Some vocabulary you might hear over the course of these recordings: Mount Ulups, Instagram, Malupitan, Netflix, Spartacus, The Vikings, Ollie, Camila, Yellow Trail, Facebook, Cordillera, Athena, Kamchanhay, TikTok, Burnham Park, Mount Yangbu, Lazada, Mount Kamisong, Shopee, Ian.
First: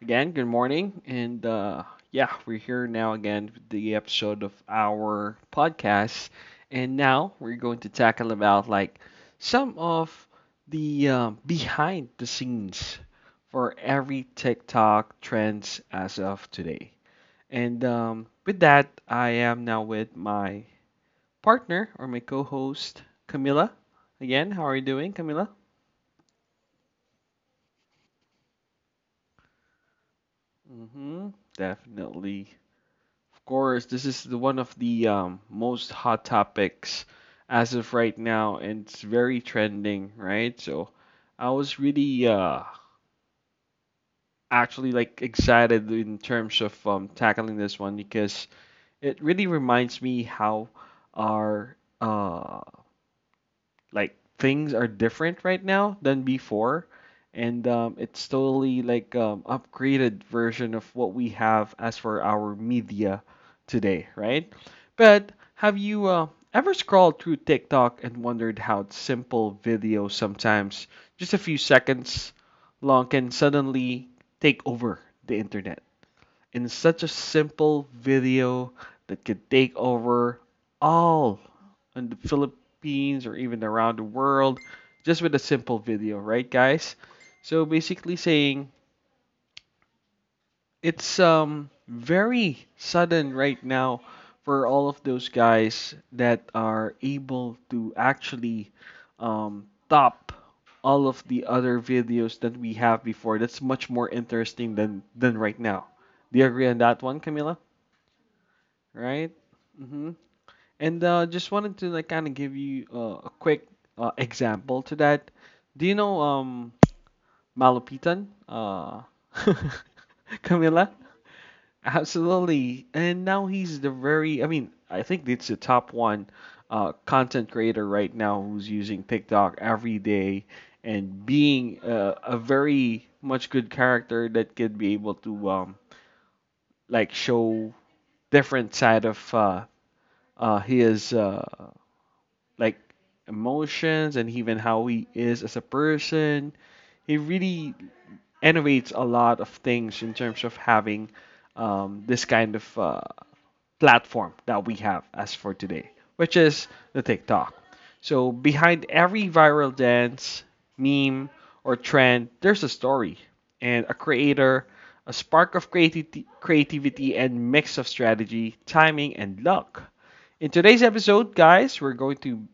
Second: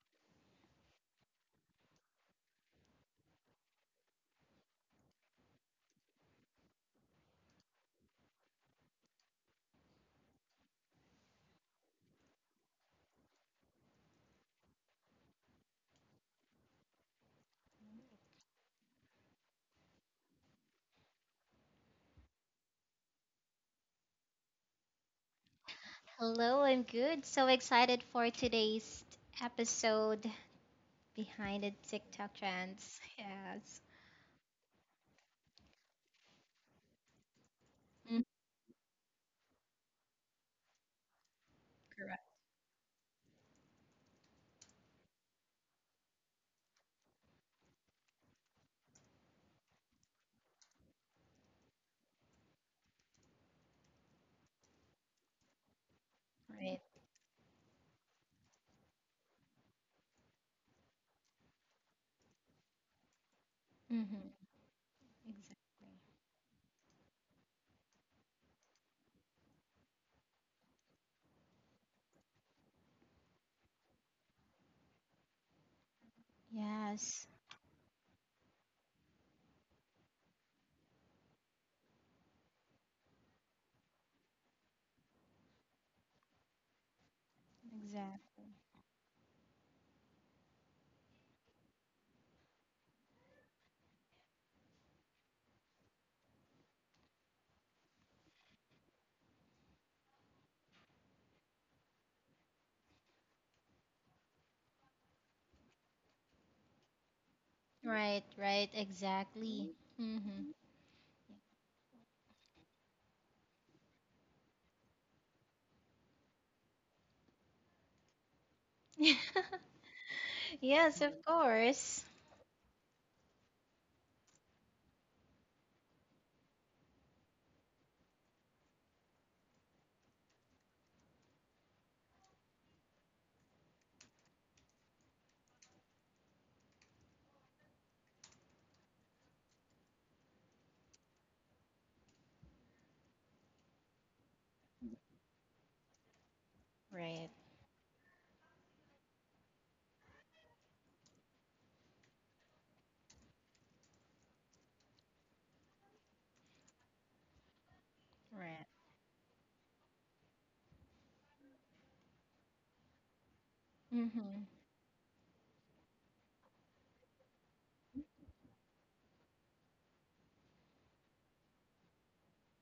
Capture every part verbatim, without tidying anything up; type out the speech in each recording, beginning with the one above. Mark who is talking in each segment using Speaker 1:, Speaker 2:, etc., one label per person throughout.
Speaker 1: Again, good morning, and uh, yeah, we're here now again with the episode of our podcast, and now we're going to tackle about like some of the uh, behind the scenes for every TikTok trends as of today. And um, with that, I am now with my partner or my co-host Camila. Again, how are you doing, Camila?
Speaker 2: Hello, I'm good. So excited for today's episode
Speaker 1: Mm-hmm.
Speaker 2: behind the TikTok
Speaker 1: Definitely.
Speaker 2: trends.
Speaker 1: Of
Speaker 2: Yes.
Speaker 1: course, this is the one of the um, most hot topics as of right
Speaker 2: Mm,
Speaker 1: now, and it's very trending, right? So I was
Speaker 2: correct.
Speaker 1: really uh, actually like excited in terms of um, tackling this one because it really reminds me how our uh, like things are different right now than
Speaker 2: Right.
Speaker 1: before, and um, it's totally like um, upgraded version of what we have as for our media today,
Speaker 2: Mm-hmm.
Speaker 1: right? But have
Speaker 2: Exactly.
Speaker 1: you uh, ever scrolled through TikTok and wondered how simple videos, sometimes just a few seconds long, can suddenly take over the internet in such a
Speaker 2: Yes.
Speaker 1: simple video that could take over all in the Philippines or even around the world, just with a simple video, right guys? So basically
Speaker 2: Exactly.
Speaker 1: saying it's um very sudden right now for all of those guys that are able to actually um, top all of the other videos that we have before. That's much more interesting than than right now. Do you agree on that one, Camila?
Speaker 2: Right, right,
Speaker 1: Right?
Speaker 2: exactly.
Speaker 1: hmm
Speaker 2: Mm-hmm.
Speaker 1: And uh, just wanted to like kind of give you uh, a quick uh, example to that. Do you know um Malupitan? Uh, Camila?
Speaker 2: Yes, of course.
Speaker 1: Absolutely. And now he's the very, I mean, I think it's the top one uh, content creator right now who's using TikTok every day and being uh, a very much good character that could be able to um, like show different side of uh, uh, his uh, like emotions and even how he is as a person. He
Speaker 2: Right,
Speaker 1: really innovates a lot of things in terms of having um, this kind of uh, platform that we have as for today, which is the TikTok. So
Speaker 2: right.
Speaker 1: behind every viral dance, meme, or trend, there's a story and a
Speaker 2: Mm-hmm.
Speaker 1: creator, a spark of creati- creativity and mix of strategy, timing, and luck. In today's episode, guys, we're going to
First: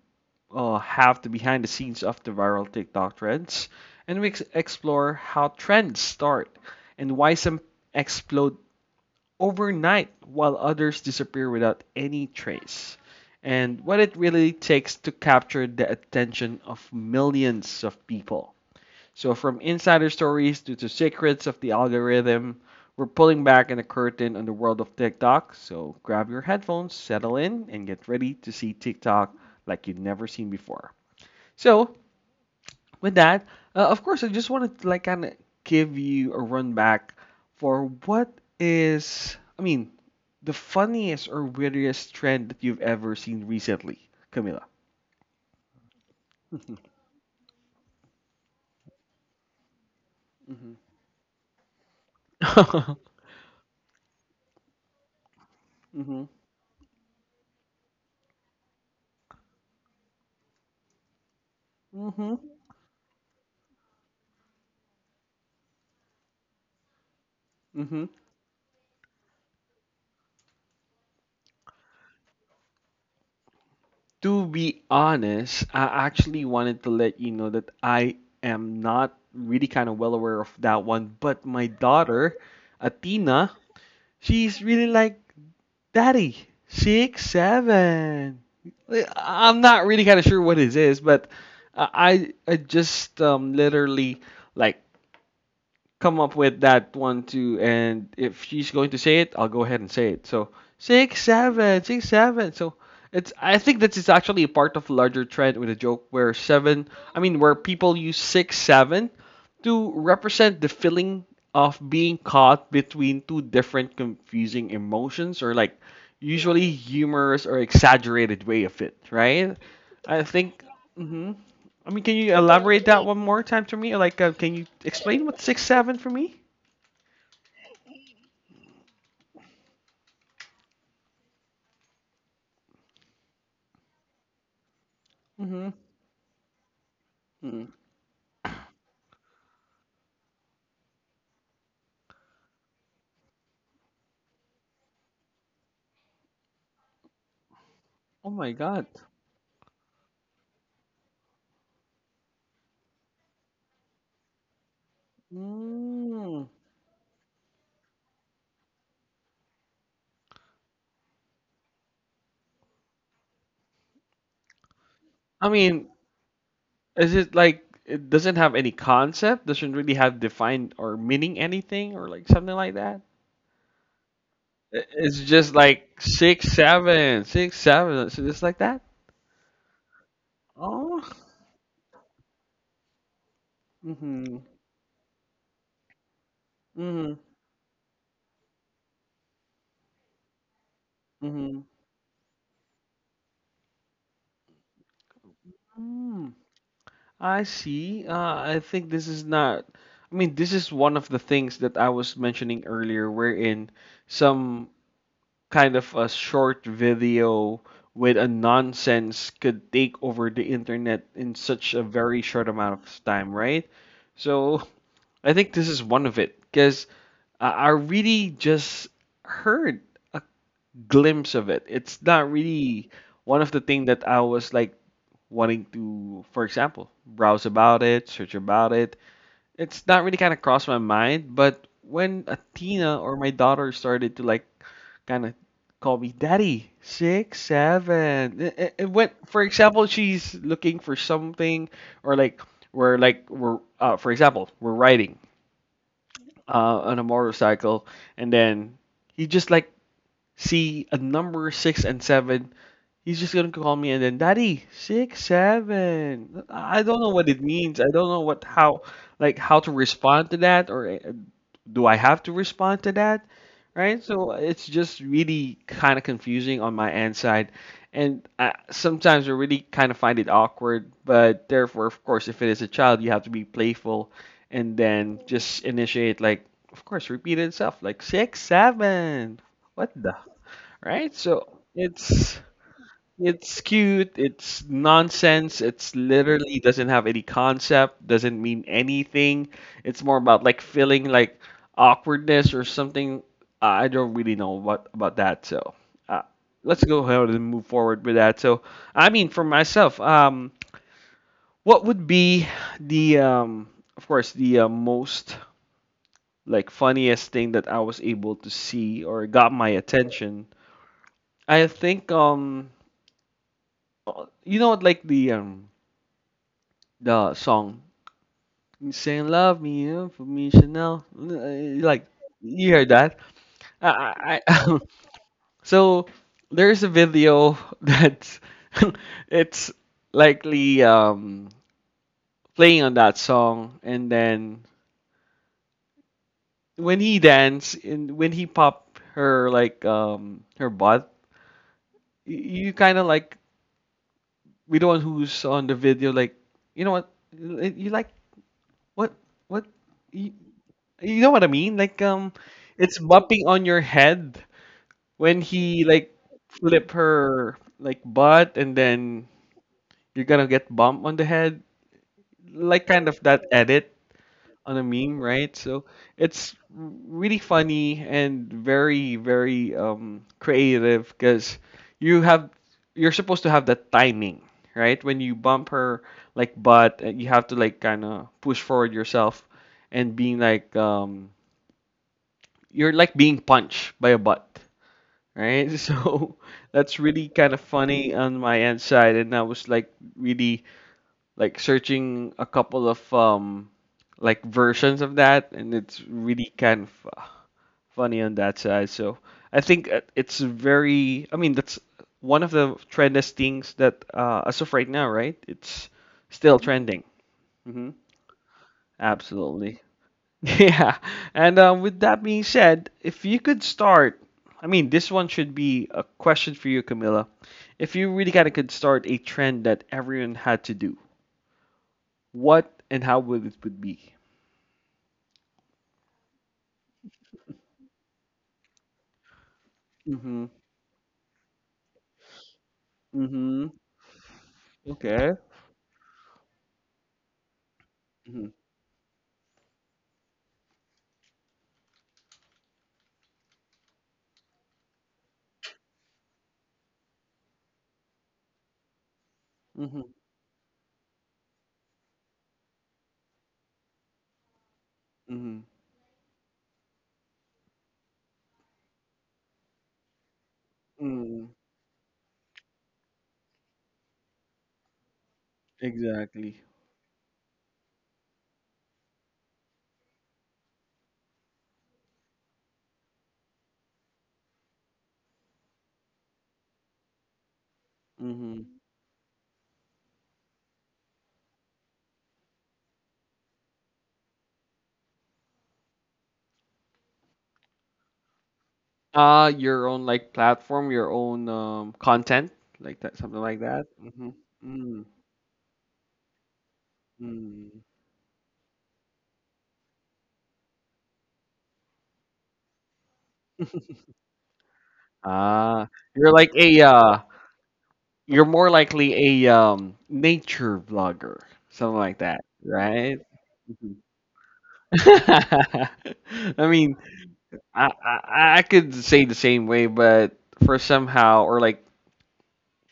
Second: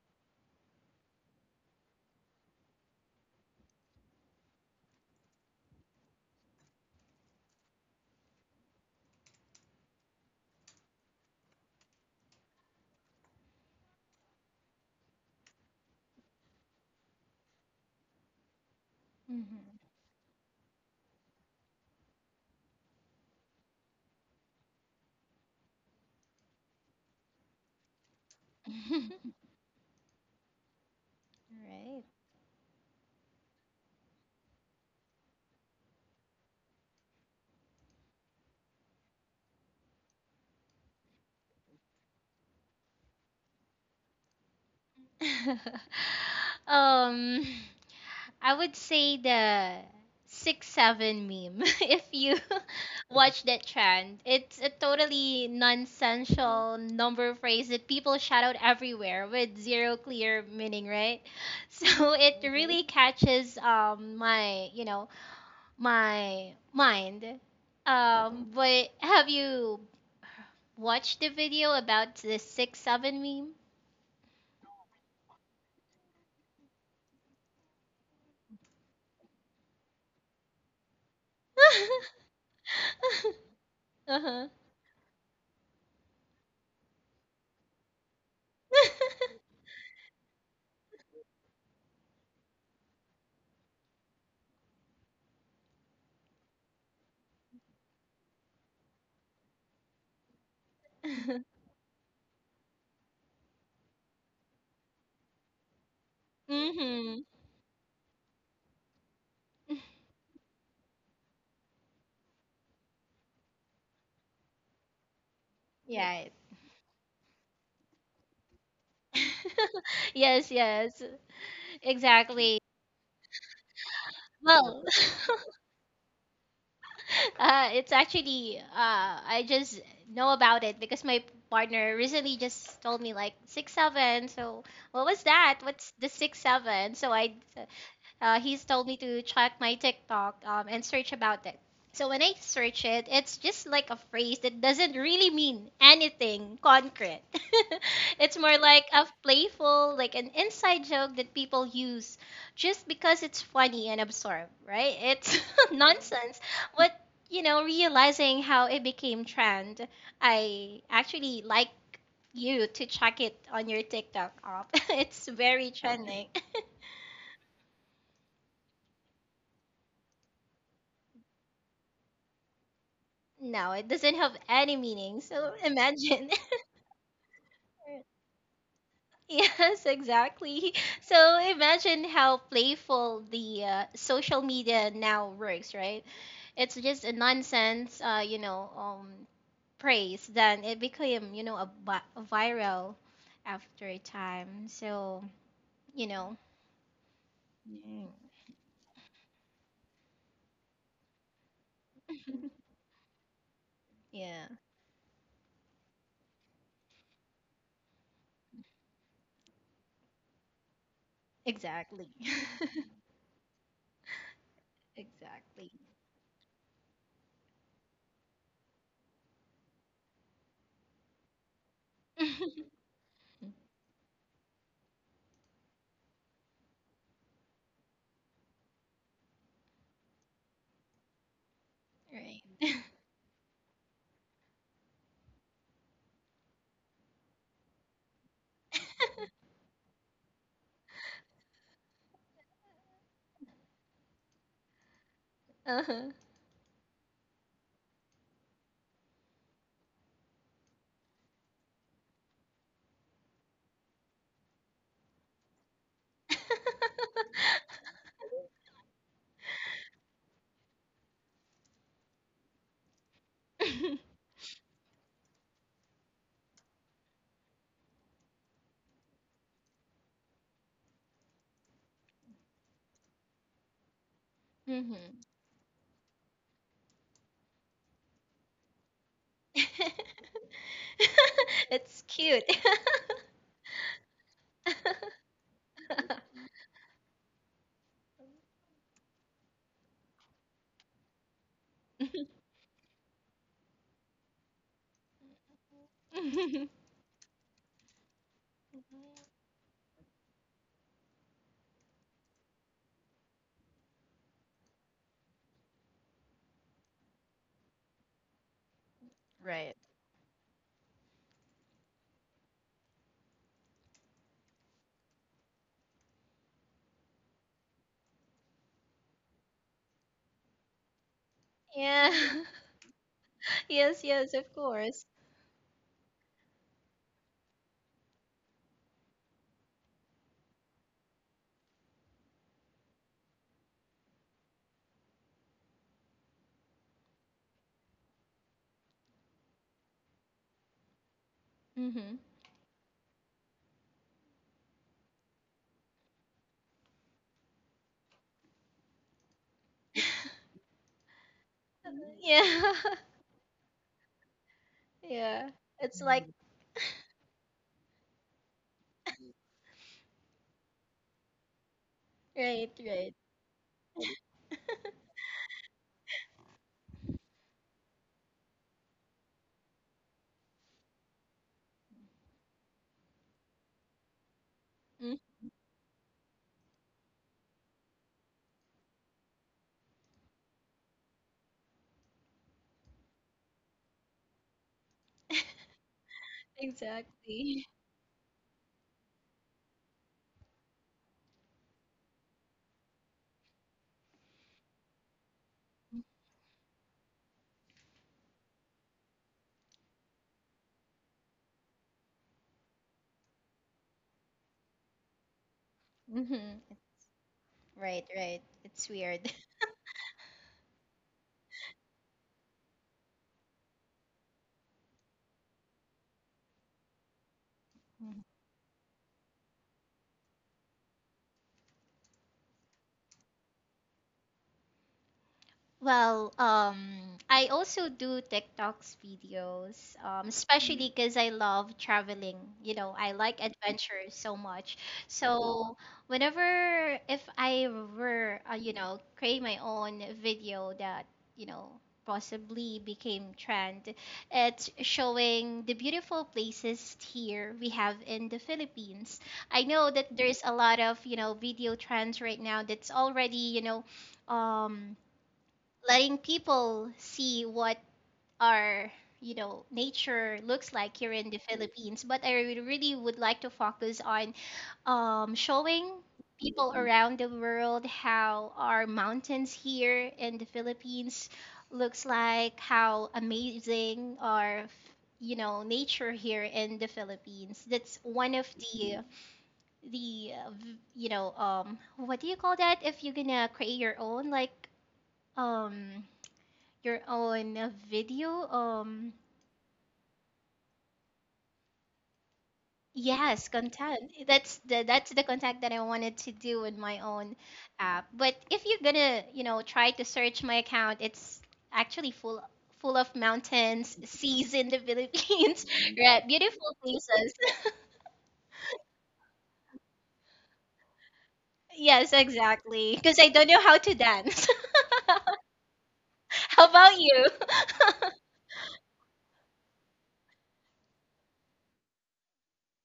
Speaker 1: uh, have the behind the scenes of the viral TikTok trends, and we ex- explore how trends start and why some explode overnight while others disappear without any trace, and what it really takes to capture the attention of millions of people. So, from insider stories to the secrets of the algorithm, we're pulling back in the curtain on the world of TikTok. So, grab your headphones, settle in, and get ready to see TikTok
Speaker 2: Mm-hmm.
Speaker 1: like you've never seen before. So, with that, uh, of course, I just wanted to like kind of give you a run back for what is, I mean, the funniest or weirdest trend that you've ever seen recently, Camila.
Speaker 2: Right. Um, I would say the six
Speaker 1: Mm-hmm.
Speaker 2: seven meme. If you watch that trend, it's a totally
Speaker 1: Mm-hmm.
Speaker 2: nonsensical number phrase that people shout out everywhere with zero clear meaning, right? So
Speaker 1: Mm-hmm.
Speaker 2: it really Mm-hmm. catches um my you know my mind.
Speaker 1: Mm-hmm.
Speaker 2: Um, but have you watched the video about the six seven meme?
Speaker 1: To be honest, I actually wanted to let you know that I am not really kind of well aware of that one, but my daughter, Athena,
Speaker 2: Uh huh.
Speaker 1: she's really like, Daddy, six, seven. I- I'm not really kind of sure what it is, but I I I just um, literally like come up with that one too. And if she's going to say it, I'll go ahead and say it. So six seven, six seven. So it's, I think this is actually a part of a larger trend with a joke where seven.
Speaker 2: Mm-hmm.
Speaker 1: I mean, where people use six seven to represent the feeling of being caught between two different confusing emotions, or like
Speaker 2: Yeah,
Speaker 1: usually humorous or exaggerated way of it, right? I
Speaker 2: yes,
Speaker 1: think.
Speaker 2: yes,
Speaker 1: Mm-hmm. I mean, can you
Speaker 2: exactly.
Speaker 1: elaborate that one more time to me? Like, uh, can you
Speaker 2: Well,
Speaker 1: explain what six seven for me?
Speaker 2: uh, it's actually uh, I just know about it because my partner recently just told me like six seven. So what was that?
Speaker 1: Mm-hmm.
Speaker 2: What's the six seven? So I Uh, he's told me to check my TikTok um, and search about it. So when I search it, it's just like a phrase that doesn't really mean anything concrete.
Speaker 1: Oh
Speaker 2: It's
Speaker 1: my
Speaker 2: more like
Speaker 1: God.
Speaker 2: a playful, like an inside joke that people use just because it's funny and absurd, right? It's nonsense.
Speaker 1: Mm.
Speaker 2: But, you know, realizing how it became trend, I actually like you to check it on your TikTok app. It's
Speaker 1: I
Speaker 2: very
Speaker 1: mean,
Speaker 2: trending.
Speaker 1: is it like it doesn't have any concept? Doesn't really have defined or meaning anything or like something like that?
Speaker 2: No, it doesn't have any
Speaker 1: I- It's
Speaker 2: meaning. So
Speaker 1: just like
Speaker 2: imagine.
Speaker 1: six seven, six seven. So just like that.
Speaker 2: Yes, exactly.
Speaker 1: Oh.
Speaker 2: So imagine how playful the uh,
Speaker 1: Mm-hmm.
Speaker 2: social media now works, right? It's just a
Speaker 1: Mm-hmm.
Speaker 2: nonsense, uh, you know, um, praise. Then it became, you know, a, vi- a viral after a time. So you
Speaker 1: Mm-hmm.
Speaker 2: know,
Speaker 1: I see.
Speaker 2: mm,
Speaker 1: Uh, I think this is not. I mean, this is one of the things that I was mentioning earlier, wherein
Speaker 2: yeah,
Speaker 1: some kind of a short video with a nonsense could take over the internet in such a
Speaker 2: exactly,
Speaker 1: very short amount of time, right? So I think this
Speaker 2: exactly.
Speaker 1: is one of it, because I I really just heard a glimpse of it. It's not really one of the thing that I was like wanting to, for example, browse about it, search about it. It's not really kind of crossed my mind, but when
Speaker 2: Right.
Speaker 1: Athena or my daughter started to like kind of call me daddy six seven a- a- and when for example she's looking for something or like we're like we're uh, for example we're riding
Speaker 2: Uh-huh.
Speaker 1: uh, on a motorcycle and then you just like see a number six and seven. He's just gonna call me and then daddy six seven. I don't know what it means. I don't know what how like how to respond to that, or uh, do I have to respond to that, right? So it's just really kind of confusing on my end side, and I, sometimes I really kind of find it awkward. But therefore, of course, if it is a child, you have to be playful and then
Speaker 2: Mhm.
Speaker 1: just initiate like of course repeat itself like six seven. What the right? So
Speaker 2: It's
Speaker 1: it's
Speaker 2: cute.
Speaker 1: it's cute. It's nonsense. It's literally doesn't have any concept. Doesn't mean anything. It's more about like feeling like awkwardness or something. Uh, I don't really know what about that. So uh, let's go ahead and move forward with that. So I mean, for myself, um, what would be the um, of course, the uh, most like funniest thing that I was able to see or got my
Speaker 2: Right.
Speaker 1: attention? I think um, you know what, like the um the song "Saying Love Me uh, for Me Chanel," uh, like
Speaker 2: Yeah.
Speaker 1: you hear that. I,
Speaker 2: Yes, yes,
Speaker 1: I,
Speaker 2: of
Speaker 1: I
Speaker 2: course.
Speaker 1: so there's a video that's it's likely um playing on that song, and then when he dance and when he pop her like um her butt,
Speaker 2: Mhm.
Speaker 1: y- you kind of like with the one who's on the video like, you know what, you you like, what what. you, You know what I mean? Like um,
Speaker 2: Yeah.
Speaker 1: it's bumping on your head when
Speaker 2: Yeah.
Speaker 1: he
Speaker 2: It's
Speaker 1: like
Speaker 2: like
Speaker 1: flip her like butt, and then you're gonna get bumped on the head,
Speaker 2: Mhm. right,
Speaker 1: like kind of
Speaker 2: right.
Speaker 1: that edit on a meme, right? So it's really funny and very very um creative because you have you're supposed to have that timing, right? When
Speaker 2: Mm,
Speaker 1: you bump her like butt, uh, you have to like kind of push forward yourself and being like um you're like being punched by a butt, right? So that's really kind of
Speaker 2: exactly.
Speaker 1: funny on my end side, and I was like really like searching a couple of um like versions of that, and it's really kind of uh, funny on that side. So I think uh, it's very, I mean, that's one of the trendiest things that uh, as of right now, right? It's still
Speaker 2: Mhm.
Speaker 1: trending. hmm
Speaker 2: Right, right. It's weird.
Speaker 1: Absolutely. Yeah, and uh, with that being said, if you could start, I mean, this one should be a question for you, Camilla. If you really kind of could start a trend that everyone had to do, what and how would it would be?
Speaker 2: Well, um, I also do TikToks videos, um,
Speaker 1: Mm-hmm.
Speaker 2: especially because I love traveling. You know, I like
Speaker 1: Mm-hmm.
Speaker 2: adventure so much.
Speaker 1: Okay.
Speaker 2: So whenever if I were,
Speaker 1: Mm-hmm.
Speaker 2: uh, you know, create my own video that, you know, possibly became trend, it's showing the beautiful places here we have in the Philippines. I know
Speaker 1: Mm-hmm.
Speaker 2: that there's a lot of, you know, video trends right now that's already, you know, um
Speaker 1: Mm-hmm.
Speaker 2: letting people see what our you know nature looks like here in the
Speaker 1: Mm-hmm.
Speaker 2: Philippines. But I re- really would like to focus on um, showing
Speaker 1: Exactly.
Speaker 2: people around the world how our mountains here in the Philippines looks like, how amazing our you know nature here in the Philippines. That's one of
Speaker 1: Mm-hmm.
Speaker 2: the the uh, v- you know um what do you call that if you're gonna create your own like um your own uh, video um
Speaker 1: Uh, your own like platform, your own um content, like that, something
Speaker 2: yes
Speaker 1: like that.
Speaker 2: content. That's the
Speaker 1: Mm-hmm.
Speaker 2: that's the content that I wanted to do with my own
Speaker 1: Mm-hmm.
Speaker 2: app. But if you're gonna you know try to search my account, it's actually full full of mountains, seas in the Philippines.
Speaker 1: Ah,
Speaker 2: Right,
Speaker 1: you're like a
Speaker 2: beautiful
Speaker 1: uh,
Speaker 2: places.
Speaker 1: you're more likely a, um, nature vlogger, something
Speaker 2: Yes,
Speaker 1: like that,
Speaker 2: exactly,
Speaker 1: right?
Speaker 2: because I don't know how to
Speaker 1: Mhm.
Speaker 2: dance.
Speaker 1: I
Speaker 2: How
Speaker 1: mean,
Speaker 2: about you?
Speaker 1: I, I I could say the same way, but for somehow or like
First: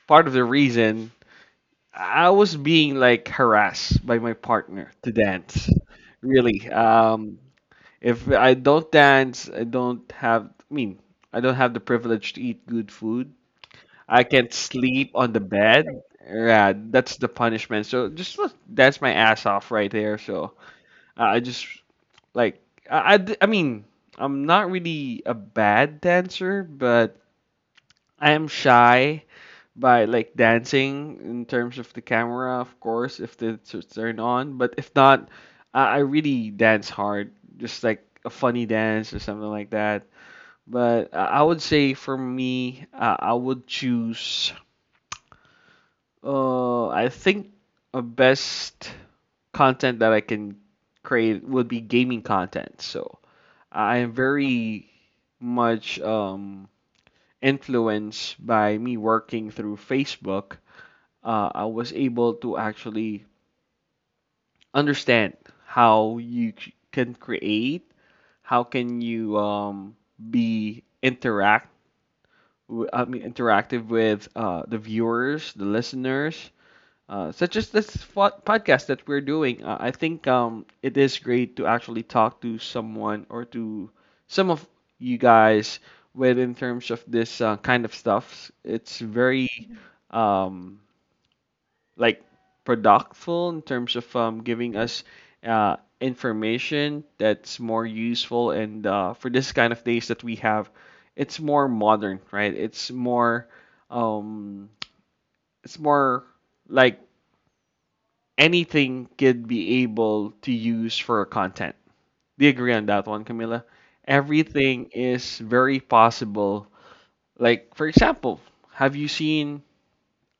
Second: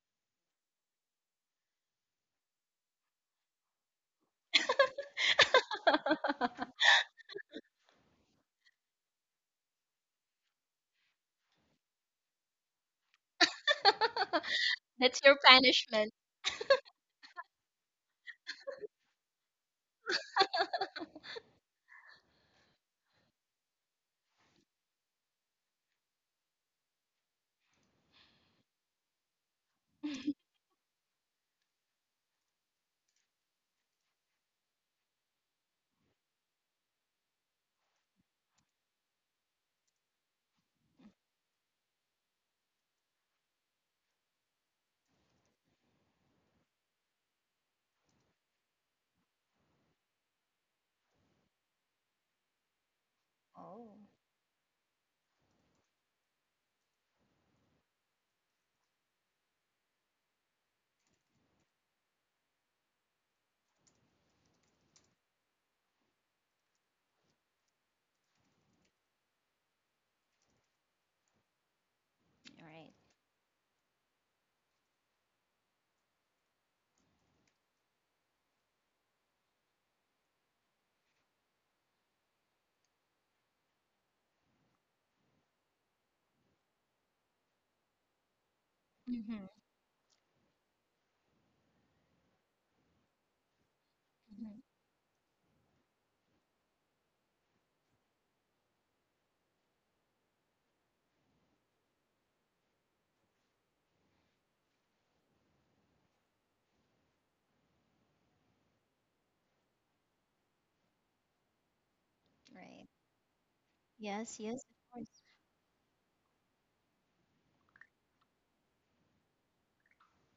Speaker 1: part of the reason I was being like harassed by my partner to dance. Really, um, if I don't dance, I don't have. I mean, I don't have the privilege to eat good food. I can't sleep
Speaker 2: That's
Speaker 1: on
Speaker 2: your
Speaker 1: the bed.
Speaker 2: punishment.
Speaker 1: Yeah, that's the punishment. So just look, that's my ass off right there. So uh, I just like I, I d- I mean I'm not really a bad dancer, but I am shy by like dancing in terms of the camera, of course, if the it's turned on. But if not, I, I really dance hard, just like a funny dance or something like that. But uh, I would say for me, uh, I would choose. Uh, I think a best content that I can create would be gaming content. So
Speaker 2: Oh,
Speaker 1: I
Speaker 2: all
Speaker 1: am very much um, influenced by me working through Facebook. Uh, I was able to actually understand how you c- can create, how can you um, be interact. w-
Speaker 2: right.
Speaker 1: I mean, interactive with uh, the viewers, the listeners, uh, such as this fo- podcast that we're doing. uh, I think um, it is great to actually talk to someone or to some of you guys with in terms of this uh, kind of stuff. It's very
Speaker 2: Mhm,
Speaker 1: um, like productful in terms of um,
Speaker 2: mhm,
Speaker 1: giving us uh, information that's more useful and uh, for this kind of days that we have. It's more modern, right? It's more um, it's more like anything could be able to use for content. Do you agree on
Speaker 2: right.
Speaker 1: that one, Camila?
Speaker 2: Yes, yes,
Speaker 1: Everything
Speaker 2: of
Speaker 1: is very possible. Like, for example, have you seen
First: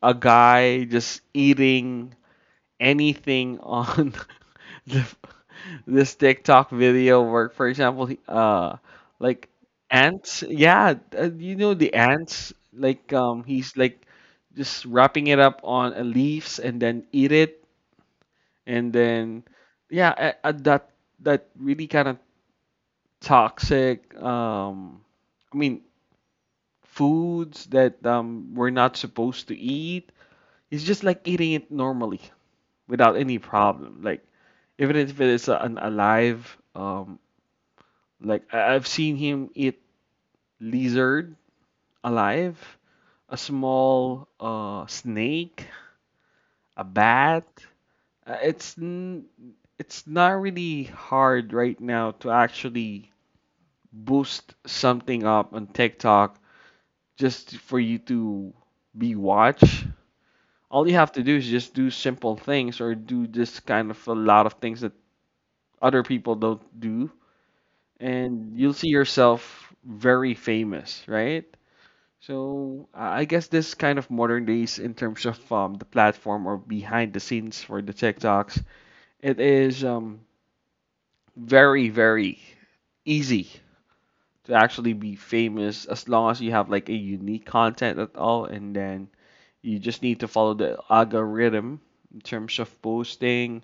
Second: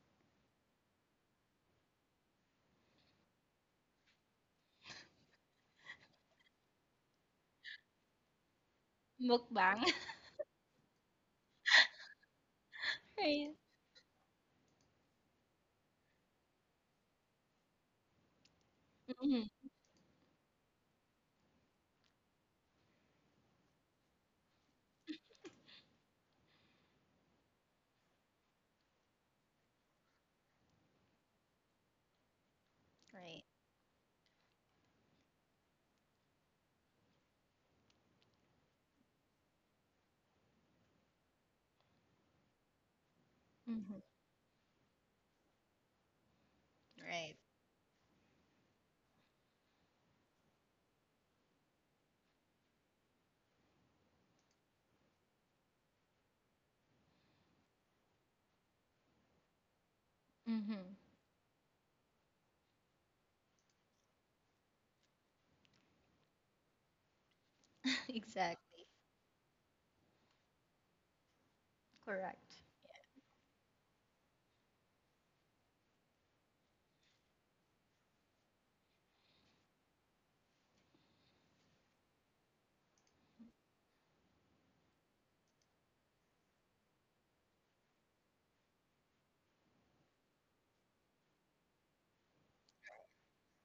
Speaker 1: a guy just eating anything on the, this TikTok video where, for example, he- uh,
Speaker 2: course.
Speaker 1: like
Speaker 2: Mukbang.
Speaker 1: ants? Yeah, uh, you know the ants. Like, um,
Speaker 2: Right.
Speaker 1: he's like just wrapping it up on a leaves and then eat it and then
Speaker 2: Hmm.
Speaker 1: yeah, at, at that that really kind of toxic, um I mean, foods that um we're not supposed to eat. It's just like eating it normally without any
Speaker 2: Right.
Speaker 1: problem, like even if it is a, an alive, um like I- I've seen him eat lizard alive, a
Speaker 2: Mm-hmm.
Speaker 1: small uh snake, a
Speaker 2: Right.
Speaker 1: bat. Uh, it's n- it's not really hard right now to actually boost something up on TikTok just for you to be watched.
Speaker 2: Hmm.
Speaker 1: All you have to do is just do simple things or do this kind of a lot of things that other people don't do, and you'll
Speaker 2: Exactly.
Speaker 1: see yourself very famous, right?
Speaker 2: Correct.
Speaker 1: So I I guess this kind of modern days in terms of um, the platform or behind the scenes for the TikToks, it is um, very very easy to actually be famous as long as you have like a unique content at all, and then you just need to follow the algorithm in terms of posting,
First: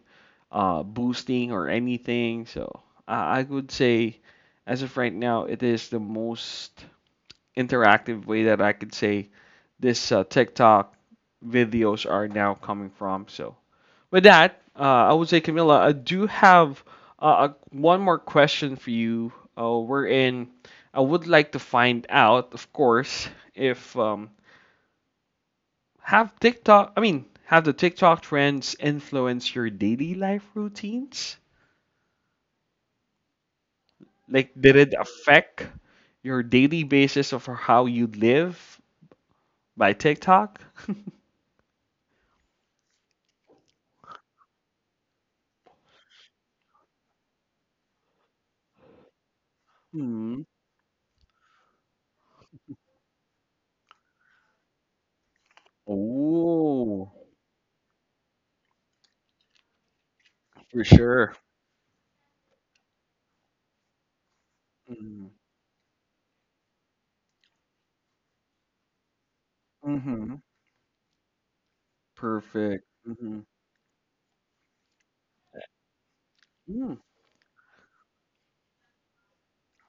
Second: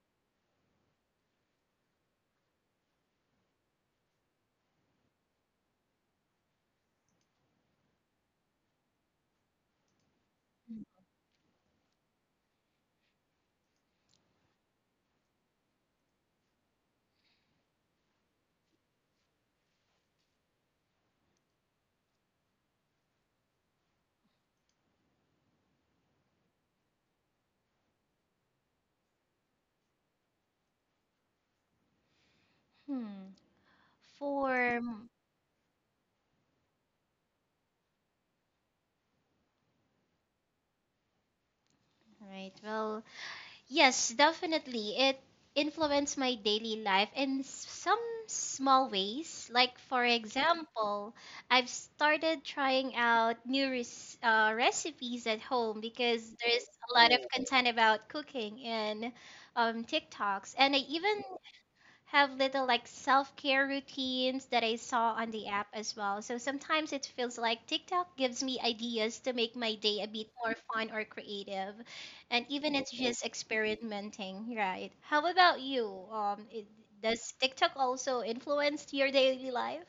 Speaker 1: uh boosting or anything. So i, I would say as of right now it is the most interactive way that I could say this uh,
Speaker 2: Mm.
Speaker 1: TikTok videos are now coming from. So with that, uh, I would say, Camila, I do have uh, a, one more question for you. Uh, wherein I would like to find out, of course, if um, have TikTok. I mean, have the TikTok trends influence your daily life routines?
Speaker 2: Hmm.
Speaker 1: Like, did
Speaker 2: For
Speaker 1: it affect your daily basis of how you live by TikTok?
Speaker 2: right, well, yes, definitely. It influenced my daily life in s- some small ways. Like for example, I've started trying out new res- uh, recipes at home because there's a lot
Speaker 1: Oh,
Speaker 2: of content about cooking in um, TikToks, and I
Speaker 1: for
Speaker 2: even
Speaker 1: sure.
Speaker 2: have little like self care routines that I saw on
Speaker 1: Mhm.
Speaker 2: the app as well. So sometimes it feels like TikTok gives me ideas to make my day a bit
Speaker 1: Mhm.
Speaker 2: more fun or creative. And even
Speaker 1: Perfect.
Speaker 2: it's just
Speaker 1: Mhm.
Speaker 2: experimenting, right? How about you? Um, it,
Speaker 1: Mm.
Speaker 2: does TikTok also influence your daily life?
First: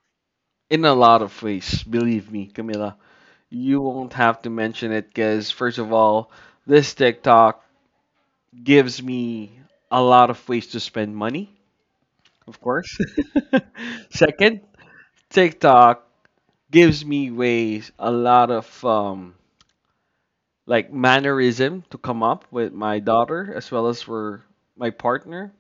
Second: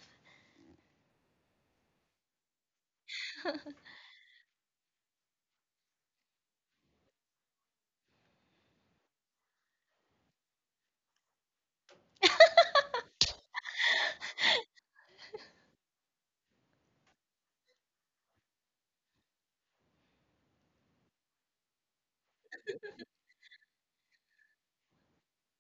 Speaker 1: In a lot of ways, believe me, Camila. You won't have to mention it because, first of all, this TikTok gives me a lot of ways to spend money, of course. Second, TikTok gives me ways, a lot of um, like mannerism to come up with my daughter as well as for my partner.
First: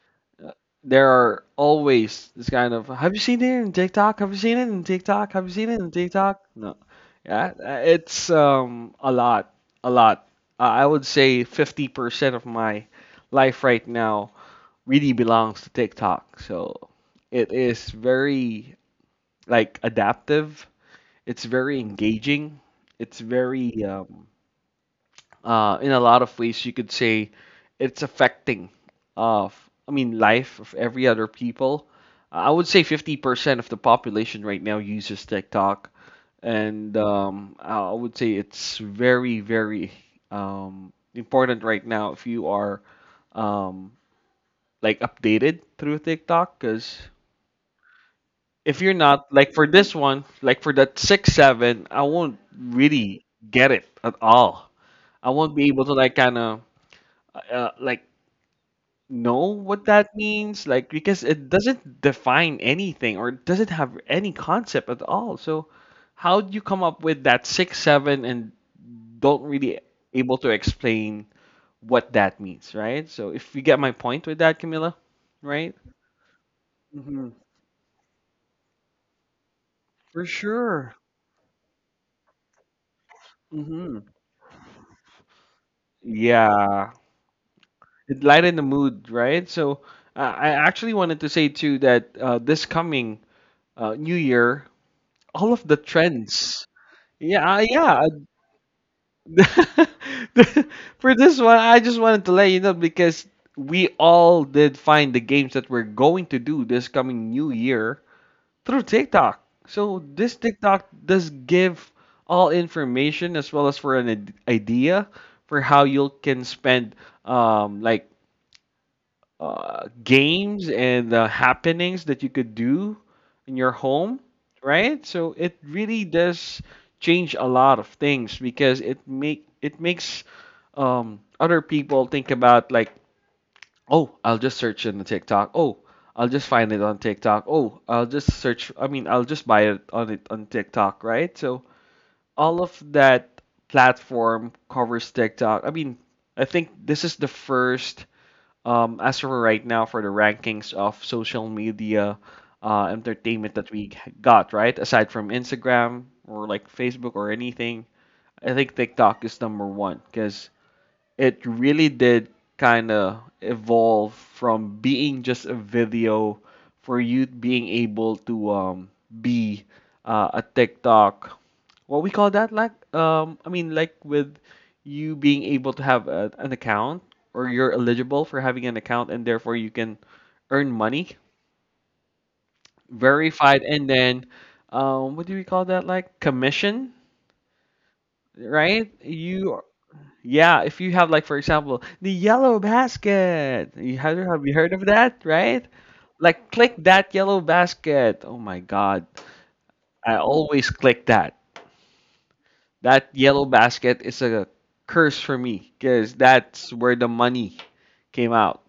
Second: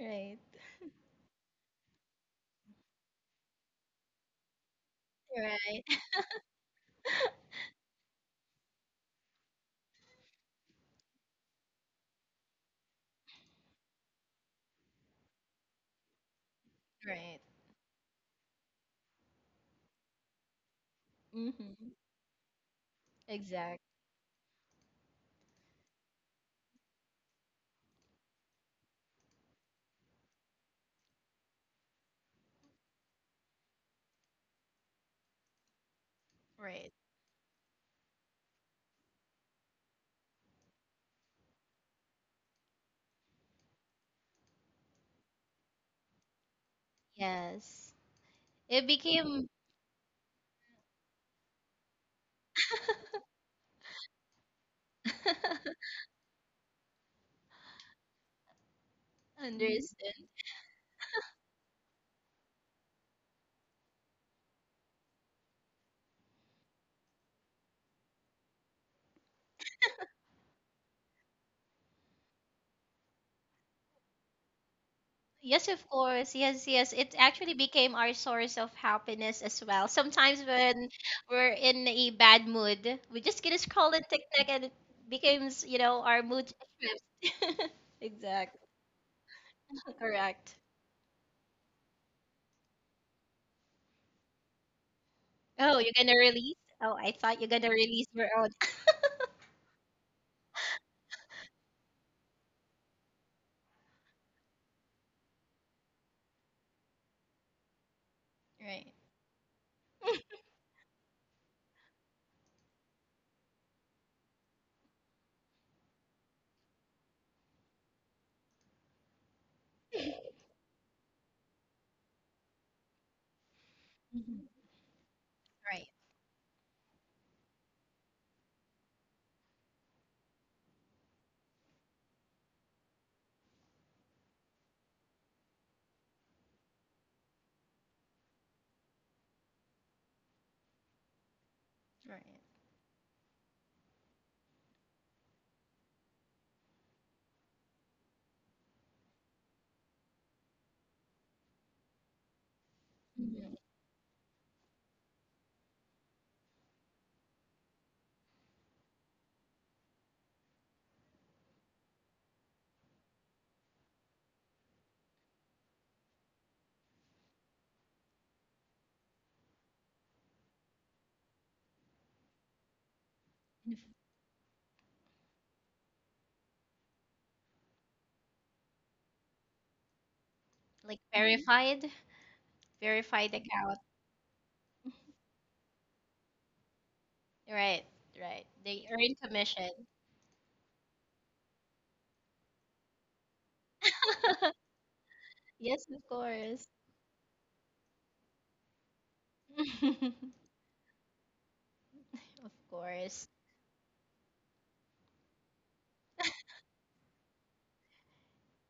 Speaker 2: Right,
Speaker 1: There are always this kind of, have you seen it in TikTok? Have you seen it in TikTok? Have you seen it
Speaker 2: right.
Speaker 1: in TikTok? No. Yeah, uh, it's um a lot, a lot. Uh, I would say fifty percent of my life right now really belongs to TikTok. So
Speaker 2: Right.
Speaker 1: it is very like adaptive. It's very
Speaker 2: Mm-hmm.
Speaker 1: engaging. It's
Speaker 2: Exact.
Speaker 1: very um uh, in a lot of ways you could say it's affecting of I mean, life of every other people. I would say fifty percent of the population right now uses TikTok,
Speaker 2: Right.
Speaker 1: and um, I would say it's very very um, important right now if you are um, like updated through TikTok. Because
Speaker 2: Yes.
Speaker 1: if
Speaker 2: It
Speaker 1: you're not,
Speaker 2: became
Speaker 1: like, for this one, like for that six seven, I won't really get it at all. I won't be able to like kind of uh, like know what that
Speaker 2: understood.
Speaker 1: means, like, because it doesn't define anything or doesn't have any concept at all. So how do you come up with that six seven and don't really able to explain what that means, right? So if you get my point with that, camilla
Speaker 2: Yes,
Speaker 1: right?
Speaker 2: of course. Yes, yes. It
Speaker 1: Hmm.
Speaker 2: actually became our source of happiness as well.
Speaker 1: For
Speaker 2: Sometimes when
Speaker 1: sure.
Speaker 2: we're in a bad mood, we just gonna scroll
Speaker 1: Hmm.
Speaker 2: in TikTok and it becomes, you know, our mood
Speaker 1: Yeah,
Speaker 2: shift.
Speaker 1: it lightened
Speaker 2: Exactly.
Speaker 1: the mood, right? So uh, I
Speaker 2: Correct.
Speaker 1: actually wanted to say too that uh, this coming uh, new year, all of
Speaker 2: Oh,
Speaker 1: the
Speaker 2: you're gonna release?
Speaker 1: trends.
Speaker 2: Oh, I thought
Speaker 1: Yeah,
Speaker 2: you're
Speaker 1: uh,
Speaker 2: gonna
Speaker 1: yeah.
Speaker 2: release your own.
Speaker 1: For this one, I just wanted to let you know because we all did find the games that we're going to do this coming new year through
Speaker 2: Right.
Speaker 1: TikTok. So this TikTok does give all information as well as for an id- idea for how you can spend, um like uh, games and uh, happenings that you could do in your home,
Speaker 2: Mhm.
Speaker 1: right? So it
Speaker 2: Right.
Speaker 1: really does change a lot of things because it make it makes um, other people think about, like, oh, I'll just search in the TikTok. Oh, I'll just find it on TikTok. Oh, I'll just search. I mean, I'll just buy it on it on TikTok, right? So
Speaker 2: Right.
Speaker 1: all of that platform covers TikTok. I mean, I think this is the first, um, as for right now, for the rankings of social media uh, entertainment
Speaker 2: Mhm.
Speaker 1: that we g- got, right? Aside from Instagram or like Facebook or anything, I think TikTok is number one because it really did kind of evolve from being just a video for you being able to um, be uh, a TikTok. What we call that, like, um, I mean, like, with you being able to have a, an account or you're eligible for having an account and therefore you can earn
Speaker 2: Like
Speaker 1: money,
Speaker 2: verified, verified
Speaker 1: verified,
Speaker 2: account.
Speaker 1: and then um, what do we call that, like commission,
Speaker 2: Right, right. They
Speaker 1: right?
Speaker 2: earn
Speaker 1: You.
Speaker 2: commission.
Speaker 1: Yeah, if you have, like, for example, the yellow basket, you have have you heard of that, right?
Speaker 2: Yes, of
Speaker 1: Like
Speaker 2: course.
Speaker 1: click that yellow basket. Oh my God, I always click that.
Speaker 2: Of
Speaker 1: That
Speaker 2: course.
Speaker 1: yellow basket is a curse for me because that's where the money came out.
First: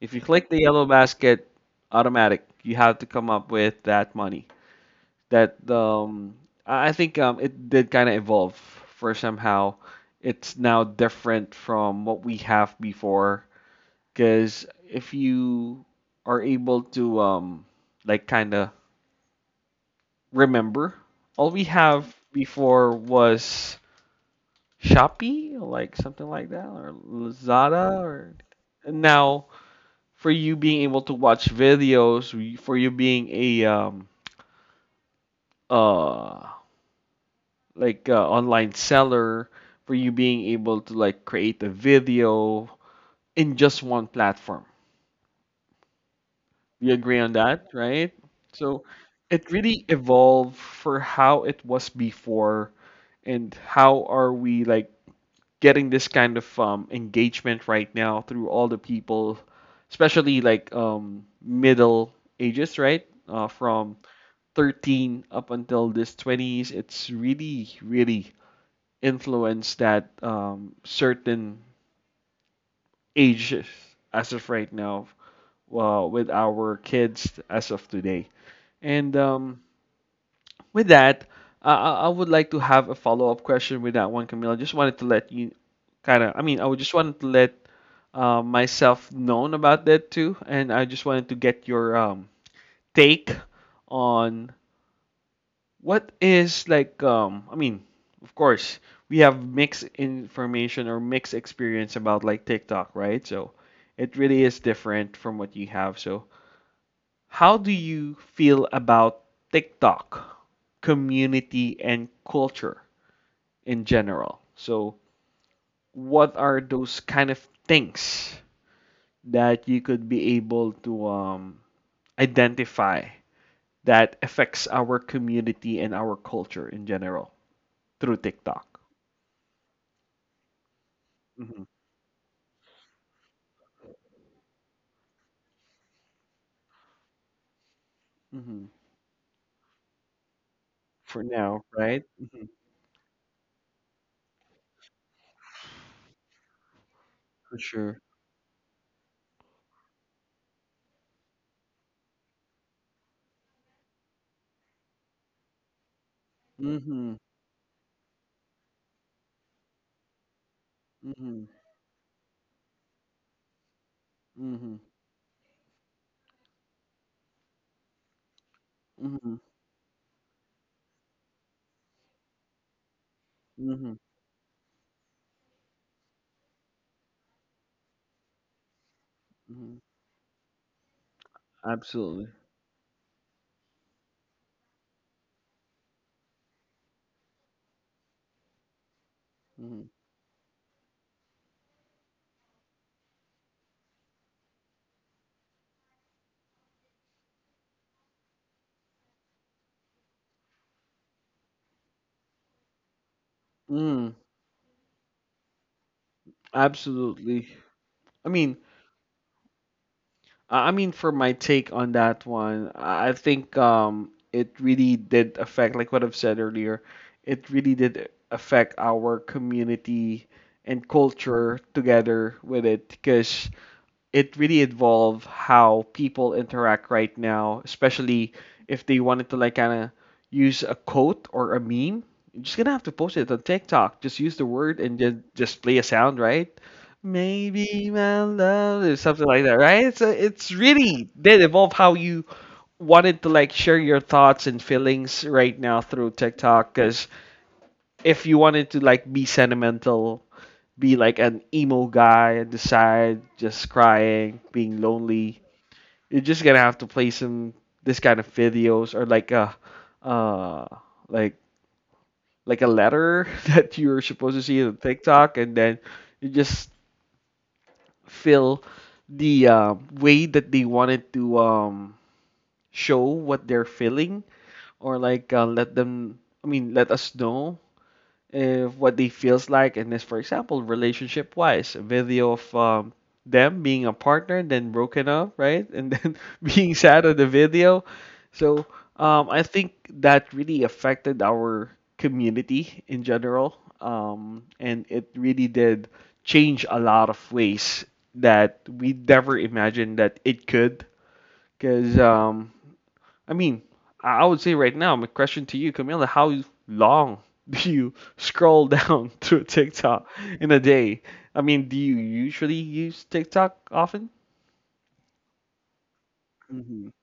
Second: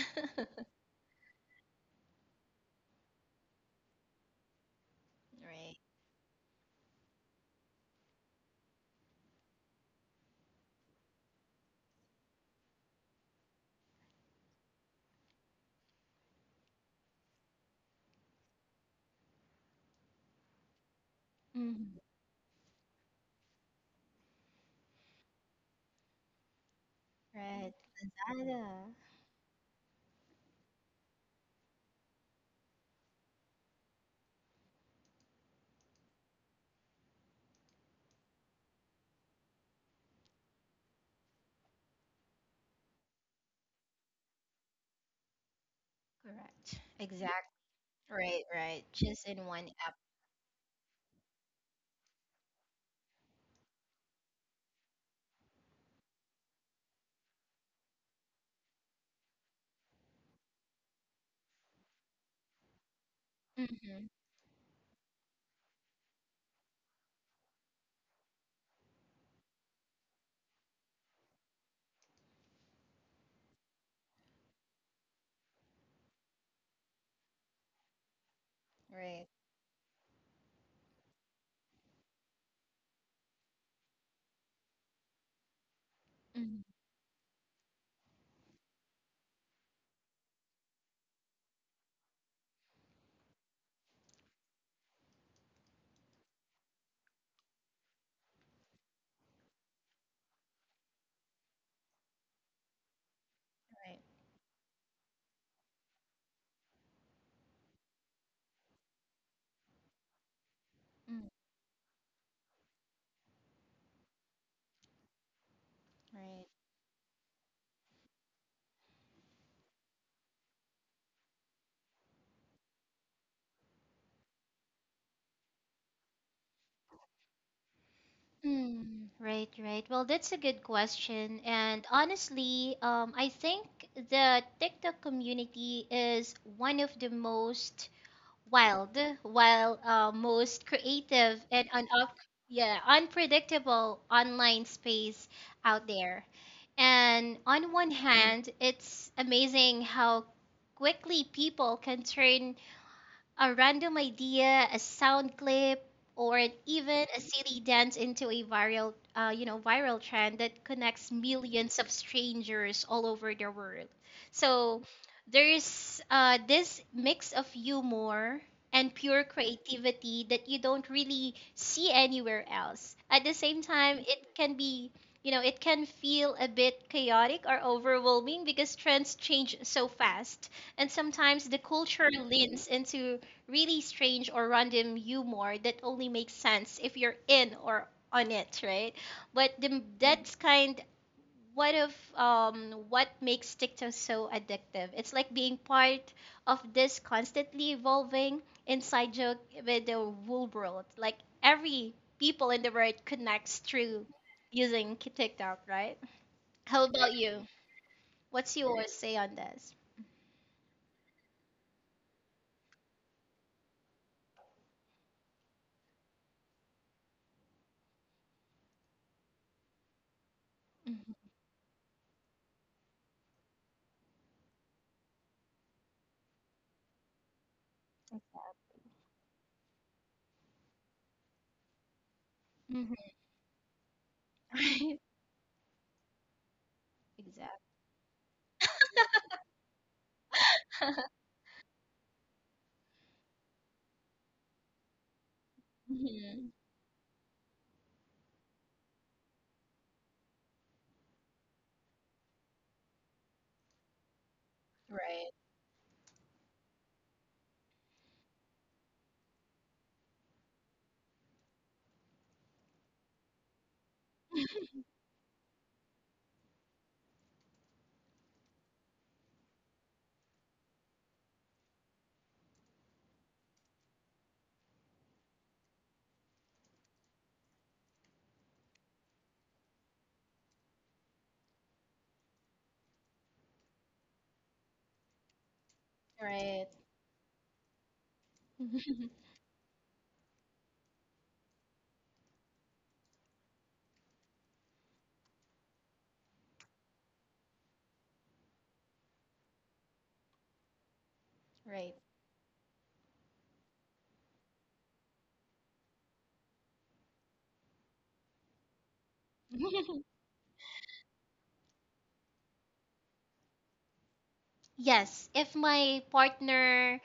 Speaker 1: If you click the yellow basket, automatic, you have to come up with that money. That
Speaker 2: Right.
Speaker 1: um, I I think um, it did kind of evolve for somehow. It's now different from what we have before. Because if you are able to, um, like, kind of remember, all we
Speaker 2: Mhm.
Speaker 1: have before was Shopee, like something like that, or
Speaker 2: Right.
Speaker 1: Lazada, or
Speaker 2: Tada.
Speaker 1: now, for you being able to watch videos, we- for you being a um, uh, like uh, online seller, for you being able to like create a video in just one platform.
Speaker 2: Correct.
Speaker 1: We agree on
Speaker 2: Exact.
Speaker 1: that, right?
Speaker 2: Right,
Speaker 1: So
Speaker 2: right. Just in
Speaker 1: it
Speaker 2: one
Speaker 1: really
Speaker 2: app.
Speaker 1: evolved for how it was before and how are we like getting this kind of um, engagement right now through all the people, especially like um, middle ages, right? Uh, from
Speaker 2: Mhm.
Speaker 1: thirteen up until this twenties, it's really, really influenced that um, certain ages as of right now, uh, with our kids as of today. And
Speaker 2: Right,
Speaker 1: um, with that, I, I I would like to have a follow up question with that one, Camila. Just wanted to let you kind of, I mean,
Speaker 2: Mhm.
Speaker 1: I would just wanted to let uh, myself known about that too, and I just wanted to get your um, take on what is like. Um, I mean, of course, we have mixed information or mixed experience about like TikTok, right? So
Speaker 2: right,
Speaker 1: it really is different from what you have. So how do you feel about TikTok
Speaker 2: Mm.
Speaker 1: community and culture in general? So, what
Speaker 2: right.
Speaker 1: are those kind of things that you could be able to um, identify that affects our community and our culture in general through TikTok?
Speaker 2: Mm, right, right. Well, that's a good question.
Speaker 1: Hmm.
Speaker 2: And honestly, um, I think the TikTok community is one of the most
Speaker 1: Hmm.
Speaker 2: wild, while uh, most
Speaker 1: For
Speaker 2: creative
Speaker 1: now,
Speaker 2: and un-
Speaker 1: right? Hmm.
Speaker 2: yeah, unpredictable online space out there. And
Speaker 1: For
Speaker 2: on one
Speaker 1: sure.
Speaker 2: hand, it's amazing how quickly people can turn a random idea, a sound clip, or an- even
Speaker 1: Hmm.
Speaker 2: a silly dance into a viral, uh, you know, viral trend that connects
Speaker 1: Hmm.
Speaker 2: millions of strangers all over the world.
Speaker 1: Hmm.
Speaker 2: So there's uh, this mix of humor and pure
Speaker 1: Hmm.
Speaker 2: creativity that you don't really see anywhere else. At the same
Speaker 1: Hmm.
Speaker 2: time, it can be you know, it can feel a bit chaotic or overwhelming because trends change
Speaker 1: Hmm.
Speaker 2: so fast, and sometimes the culture
Speaker 1: Absolutely.
Speaker 2: leans into really strange or random humor that only makes sense if you're in or on it, right? But the,
Speaker 1: Mm-hmm.
Speaker 2: that's kind what of um, what makes TikTok so addictive. It's like being part of this constantly evolving inside joke with the whole world. Like every people in the world connects through
Speaker 1: Mm,
Speaker 2: using K- TikTok, right? How about
Speaker 1: absolutely.
Speaker 2: you?
Speaker 1: I mean,
Speaker 2: What's your say on this?
Speaker 1: I I mean, for my take on that one, I I think um, it really did affect, like what I've said earlier, it really did affect our community and
Speaker 2: Hmm.
Speaker 1: culture together with it, because it really involve how people interact right now, especially if they wanted to like kind of use a quote or a meme. You're just gonna have to
Speaker 2: Hmm.
Speaker 1: post it on TikTok. Just use the word and then just play a sound, right?
Speaker 2: Exactly.
Speaker 1: Maybe my love or something like that, right? So it's really did evolve how you wanted to like share your thoughts and feelings right now through
Speaker 2: Mhm.
Speaker 1: TikTok. Because if you wanted to like be sentimental, be like an emo guy and decide just crying, being
Speaker 2: Right.
Speaker 1: lonely. You're just gonna have to play some this kind of videos or like a uh like like a letter that you're supposed to see on TikTok, and then you just feel the um, way that they wanted to um show what they're feeling or like, uh, let them I mean, let us know uh, what they feels like. And this, for example, relationship wise, a video of um, them being a partner then broken up, right? And then
Speaker 2: Right.
Speaker 1: being sad on the video, so um, I think that really affected our community in general, um, and it really did change a lot of ways that we never imagined that it could
Speaker 2: Right.
Speaker 1: because um, I mean, I would say right now, my question to you, Camila, how long do you scroll down through TikTok in a day? I mean, do you usually use TikTok often?
Speaker 2: Yes, if my
Speaker 1: hmm
Speaker 2: partner,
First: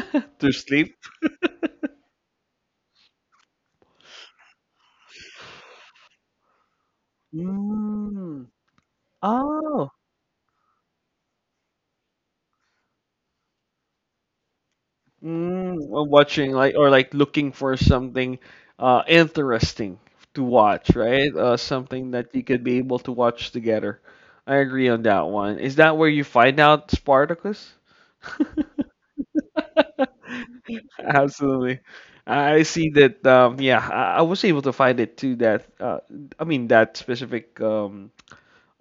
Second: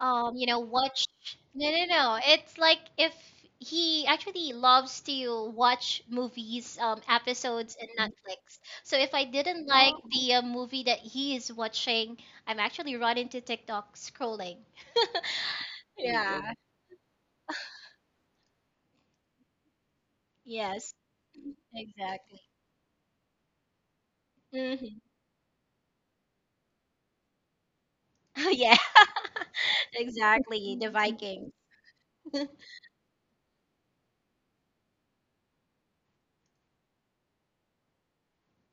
Speaker 2: um, you
Speaker 1: to
Speaker 2: know,
Speaker 1: sleep?
Speaker 2: watch. No, no, no. It's like if he actually loves to watch movies, um, episodes in
Speaker 1: Mm.
Speaker 2: Netflix. So if I didn't
Speaker 1: Oh.
Speaker 2: like Oh. the uh, movie that he is watching, I'm actually run into TikTok scrolling.
Speaker 1: Mm. Or watching
Speaker 2: Yeah.
Speaker 1: like or like looking for something uh interesting to watch,
Speaker 2: Yes,
Speaker 1: right? Uh something that you
Speaker 2: exactly.
Speaker 1: could be able to watch together. I agree on
Speaker 2: Hmm.
Speaker 1: that one. Is that where you find out Spartacus?
Speaker 2: Yeah, exactly. The Vikings.
Speaker 1: Absolutely. I see that um yeah, I, I was able to find it too that uh I mean that specific um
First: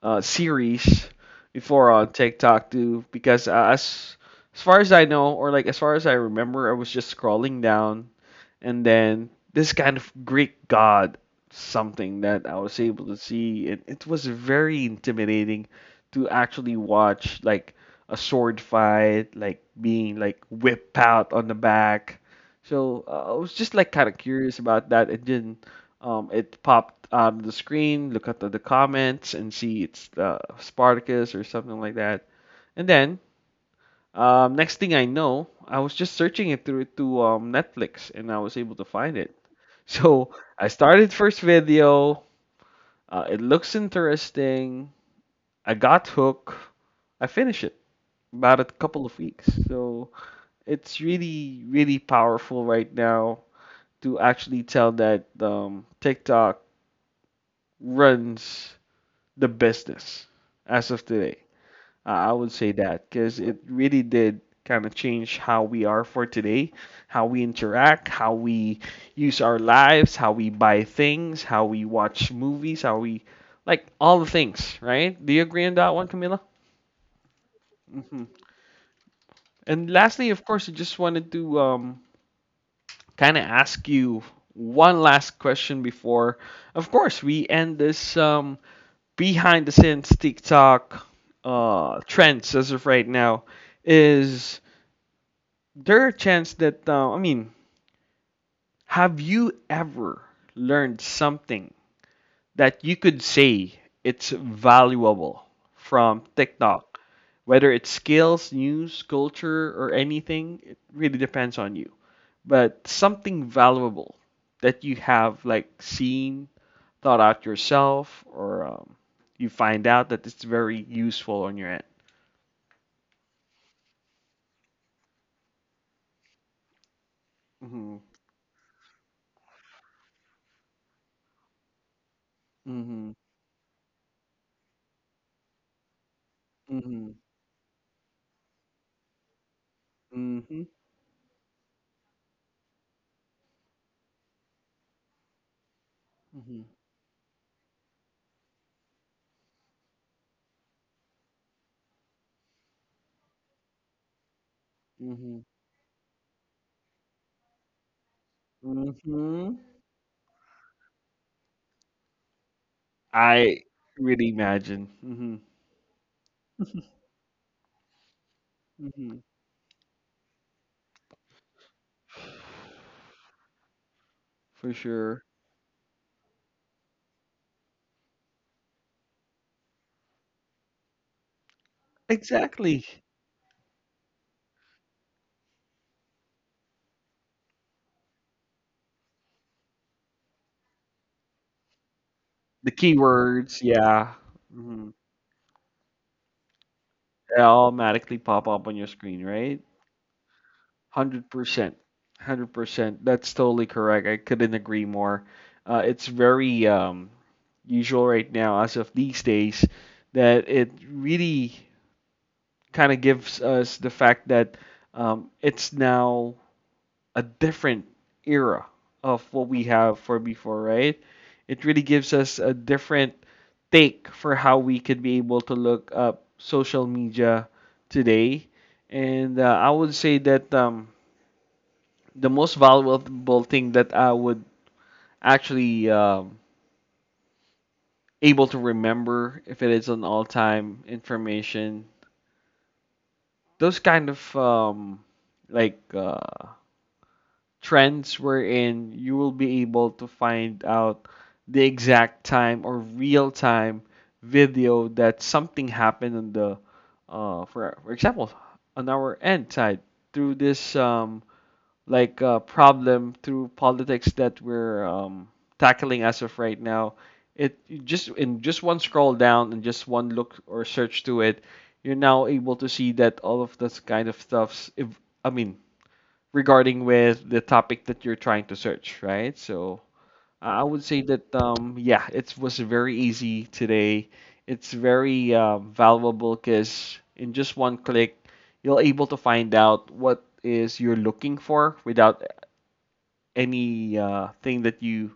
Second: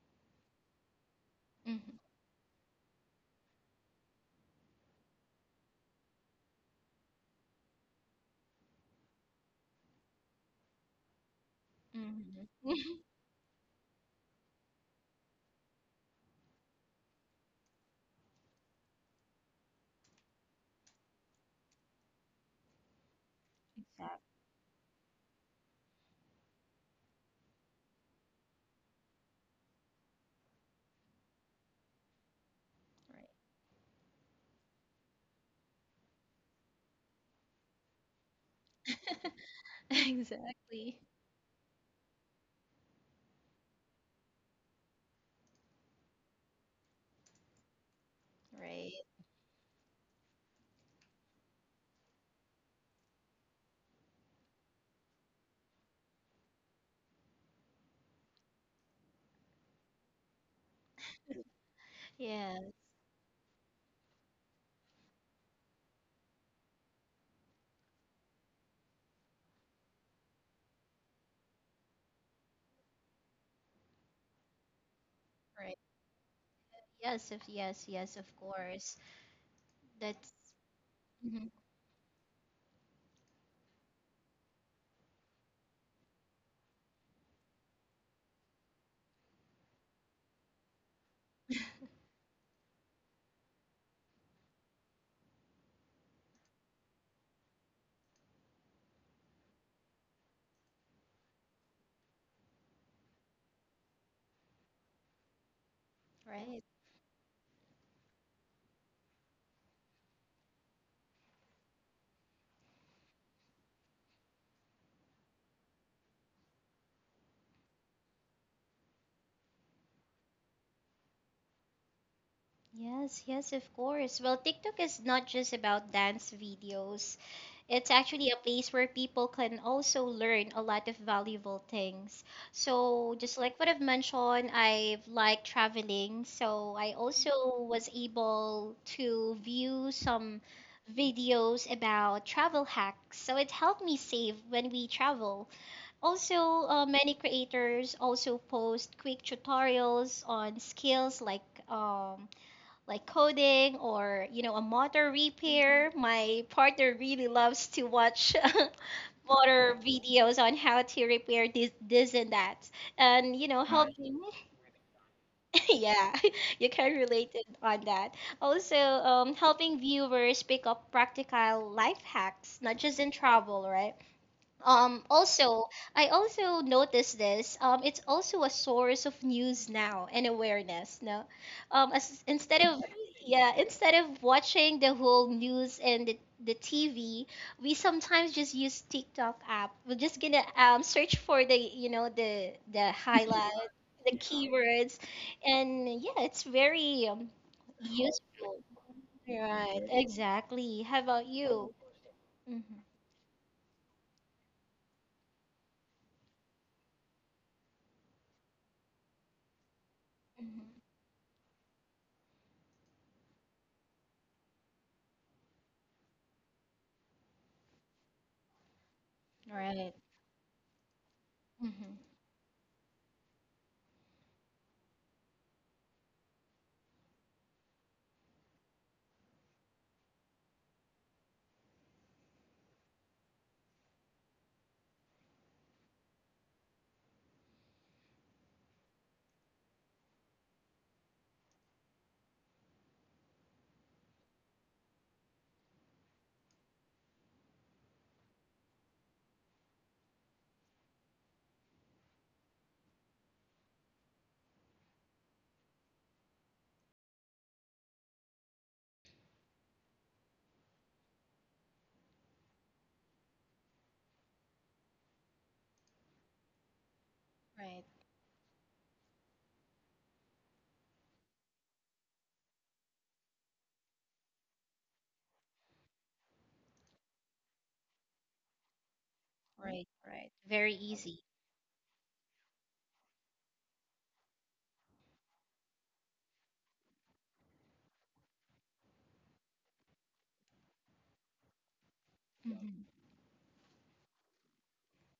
Speaker 1: uh series before
Speaker 2: Hmm.
Speaker 1: on TikTok too because uh, as as far as I know, or like as far as I remember, I was just scrolling down, and then this kind of Greek god something that
Speaker 2: Hmm.
Speaker 1: I was able to see, and it was very intimidating to actually watch like a sword fight, like being like whipped out on the back. So uh, I was just like kind of
Speaker 2: Exactly.
Speaker 1: curious about that, and then um, it popped on the screen. Look at the, the comments and see it's uh, Spartacus or something like that, and then um, next thing I know, I was just searching it through to um, Netflix, and I was able to find
Speaker 2: Right.
Speaker 1: it. So I
Speaker 2: Exactly.
Speaker 1: started first video. Uh, it looks interesting. I got hooked. I finished it about a
Speaker 2: Right.
Speaker 1: couple of weeks. So it's really, really powerful right now to actually tell that um, TikTok runs the business as of today. Uh, I would say
Speaker 2: Yes.
Speaker 1: that because it really did kind of change how we are for today, how we interact, how we use our lives, how we buy things, how we watch movies, how we like all the things, right? Do you agree on
Speaker 2: Right.
Speaker 1: that one, Camila?
Speaker 2: Yes. Of yes. Yes. Of
Speaker 1: Hmm.
Speaker 2: course.
Speaker 1: And lastly,
Speaker 2: That's
Speaker 1: of course, I just wanted
Speaker 2: Mhm,
Speaker 1: to um, kind of ask you one last question before, of course, we end this um, behind the scenes TikTok uh, trends as of right now. Is there a chance that uh, I mean, have you ever learned something that you could say it's valuable from
Speaker 2: right.
Speaker 1: TikTok? Whether it's skills, news, culture, or anything, it really depends on you. But something valuable that you have like seen, thought out yourself, or um, you find out that it's very useful on your end.
Speaker 2: Yes, yes, of course. Well, TikTok is not just about dance videos. It's
Speaker 1: Mm-hmm.
Speaker 2: actually a place where people can also learn a lot of valuable things.
Speaker 1: Mm-hmm.
Speaker 2: So, just like what I've mentioned, I've liked traveling. So, I
Speaker 1: Mm-hmm.
Speaker 2: also was able to view some
Speaker 1: Mm-hmm.
Speaker 2: videos about travel hacks. So, it helped me save when we travel. Also, uh, many creators also post quick tutorials on skills like um, like coding or you know a motor
Speaker 1: Mm-hmm.
Speaker 2: repair. My partner really loves to watch
Speaker 1: Mm-hmm.
Speaker 2: motor videos on how to repair this this and that, and you know
Speaker 1: I
Speaker 2: Right. helping.
Speaker 1: really imagine. Mhm,
Speaker 2: Yeah, you can relate it on that. Also,
Speaker 1: mhm.
Speaker 2: um, helping viewers pick up practical life hacks, not just in travel, right?
Speaker 1: For
Speaker 2: Um,
Speaker 1: sure.
Speaker 2: also, I also noticed this. Um, it's also a source of news now and awareness. No, um, as, instead of
Speaker 1: Exactly.
Speaker 2: yeah, instead of watching the whole news and the, the T V, we sometimes just use TikTok app. We're just gonna um, search for the you know the
Speaker 1: The
Speaker 2: the
Speaker 1: keywords,
Speaker 2: highlight, the
Speaker 1: yeah. Mhm.
Speaker 2: keywords, and yeah, it's very um,
Speaker 1: They automatically pop
Speaker 2: useful.
Speaker 1: up on your screen, right?
Speaker 2: Right, exactly. How about you?
Speaker 1: one hundred percent.
Speaker 2: Hmm.
Speaker 1: one hundred percent. That's totally correct. I couldn't agree more. Uh, it's very um, usual right now, as of these days, that it really kind of gives us the fact that um, it's now a different era of what we
Speaker 2: Right.
Speaker 1: have for before, right? It really
Speaker 2: Hmm.
Speaker 1: gives us a different take for how we could be able to look up social media today. And uh, I would say that um, the most valuable thing that I would actually um, able to remember, if it is an all-time information, those kind of um, like uh, trends wherein you will be able to find out the exact time or real time video that something happened on the uh for for example, on our end side, through this um like uh, problem through politics that we're um tackling as of right now. It, you
Speaker 2: Right,
Speaker 1: just in just one scroll down and just one look or search to it, you're now able to see that all of this kind of stuff's. If I mean, regarding with the topic that you're trying to search, right? So
Speaker 2: right, right.
Speaker 1: I
Speaker 2: Very
Speaker 1: would say
Speaker 2: easy.
Speaker 1: that um yeah, it was very easy today. It's very uh, valuable because in just one click, you're able to find out what is you're looking for without
Speaker 2: Mm-hmm.
Speaker 1: any uh, thing that you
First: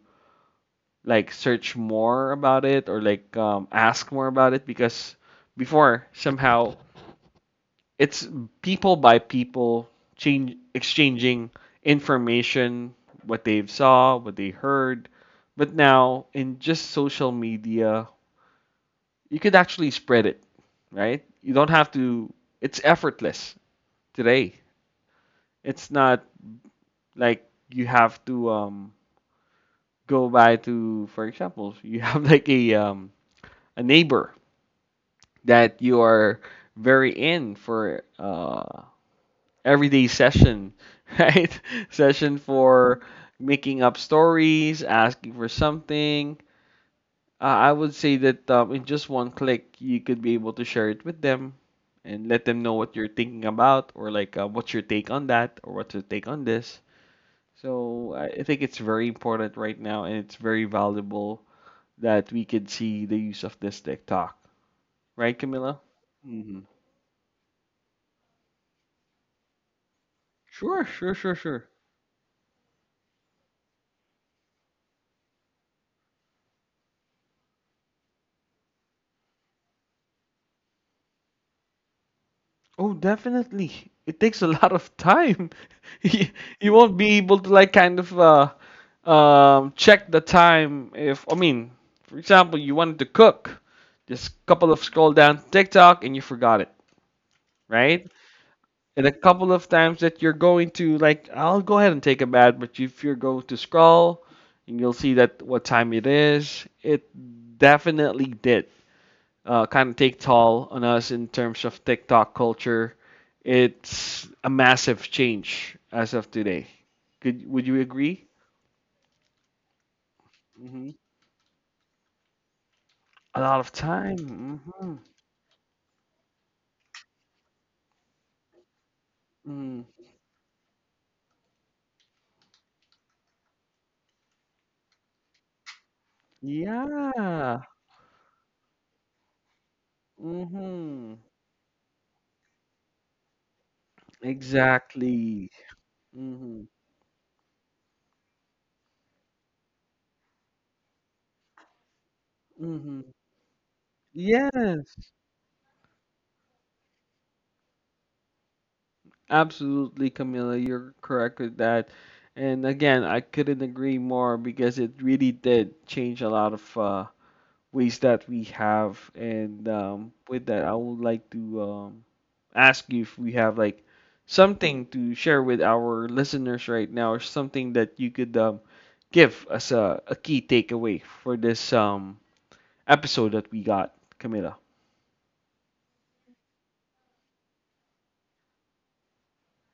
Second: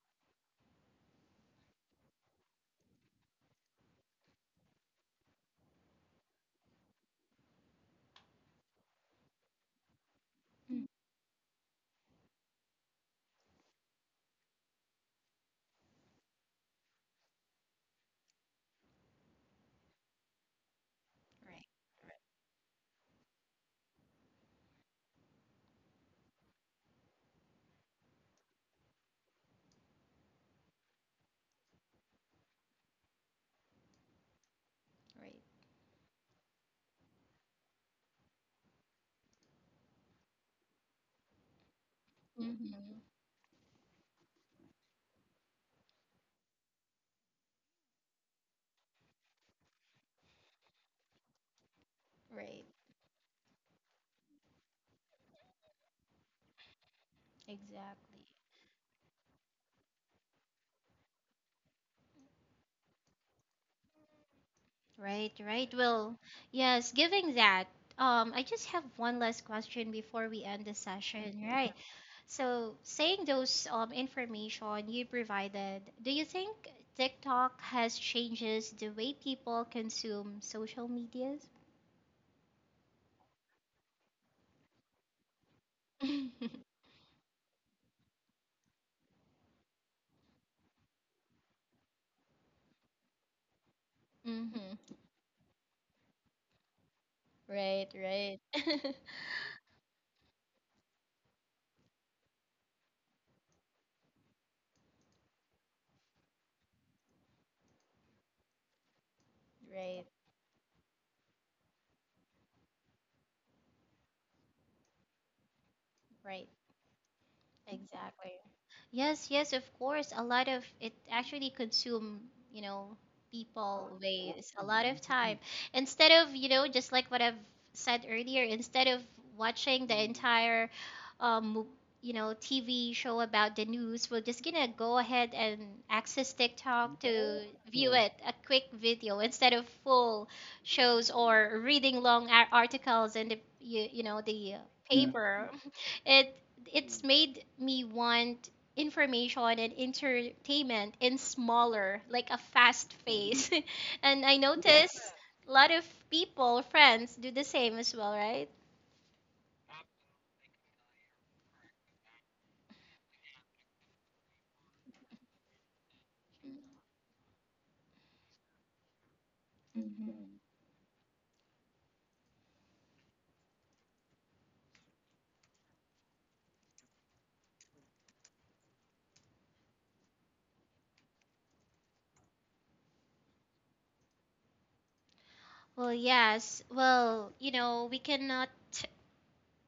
Speaker 1: like search more about it, or like um, ask more about it, because before, somehow, it's people by people change
Speaker 2: Mm,
Speaker 1: exchanging information, what they saw, what they heard, but now in just social media, you could actually spread it, right? You
Speaker 2: right,
Speaker 1: don't have to. It's effortless today. It's not like you have to um, go by to, for example, you have like a um, a neighbor
Speaker 2: right,
Speaker 1: that you are very in for uh, everyday session, right? Session
Speaker 2: Mm-hmm.
Speaker 1: for making up stories, asking for something. Uh, I would say that um, in just one click, you could be able to share it with them and let them
Speaker 2: right.
Speaker 1: know what you're thinking about, or like uh, what's your take on that, or what's your take on this.
Speaker 2: Exactly.
Speaker 1: So I I think it's very important right now, and it's very valuable that we could see the use of this TikTok,
Speaker 2: Right,
Speaker 1: right,
Speaker 2: right.
Speaker 1: Camilla?
Speaker 2: Well,
Speaker 1: Hmm.
Speaker 2: yes, giving that, um, I just have one last question before we end the
Speaker 1: Sure, sure, sure,
Speaker 2: session,
Speaker 1: sure.
Speaker 2: right? So, saying those um, information you provided, do you think TikTok has changes the way people consume social medias?
Speaker 1: Oh, definitely. It takes a lot of time. You,
Speaker 2: Mm-hmm.
Speaker 1: you won't be able to like kind of uh um check the time if I mean, for example, you wanted to cook, just couple of scroll down TikTok and you forgot it,
Speaker 2: Right,
Speaker 1: right?
Speaker 2: right.
Speaker 1: And a couple of times that you're going to like I'll go ahead and take a bath, but if you're going to scroll and you'll see that what time it is, it definitely did uh, kind of
Speaker 2: Right,
Speaker 1: take toll on us in terms of TikTok culture. It's a massive change as of
Speaker 2: right.
Speaker 1: today. Could would you agree?
Speaker 2: Exactly. Yes, yes, of course. A lot of
Speaker 1: Hmm.
Speaker 2: it actually consume, you know,
Speaker 1: A lot of
Speaker 2: people waste
Speaker 1: time.
Speaker 2: a lot
Speaker 1: Hmm.
Speaker 2: of time. Instead of, you know, just like what I've said earlier, instead of
Speaker 1: Hmm.
Speaker 2: watching the entire um you know, T V show about the news, we're just gonna go ahead and access TikTok to
Speaker 1: Yeah.
Speaker 2: view it, a quick video instead of full shows
Speaker 1: Hmm.
Speaker 2: or reading long ar- articles in the you, you know, the uh, Mm.
Speaker 1: Exactly.
Speaker 2: paper. It
Speaker 1: Hmm.
Speaker 2: it's made me want information and entertainment in smaller, like a fast
Speaker 1: Hmm.
Speaker 2: pace. And I
Speaker 1: Yes.
Speaker 2: notice a lot of people, friends, do the same as well, right?
Speaker 1: Absolutely, Camilla. You're correct with that. And again, I couldn't agree more because it really did change a lot of uh, ways that we have. And um, with that, I would like to um, ask you if we have like something to share with our listeners right now, or something that you could um, give as a, a key takeaway for this um, episode that we got, Camila.
Speaker 2: Well, yes. Well, you know, we cannot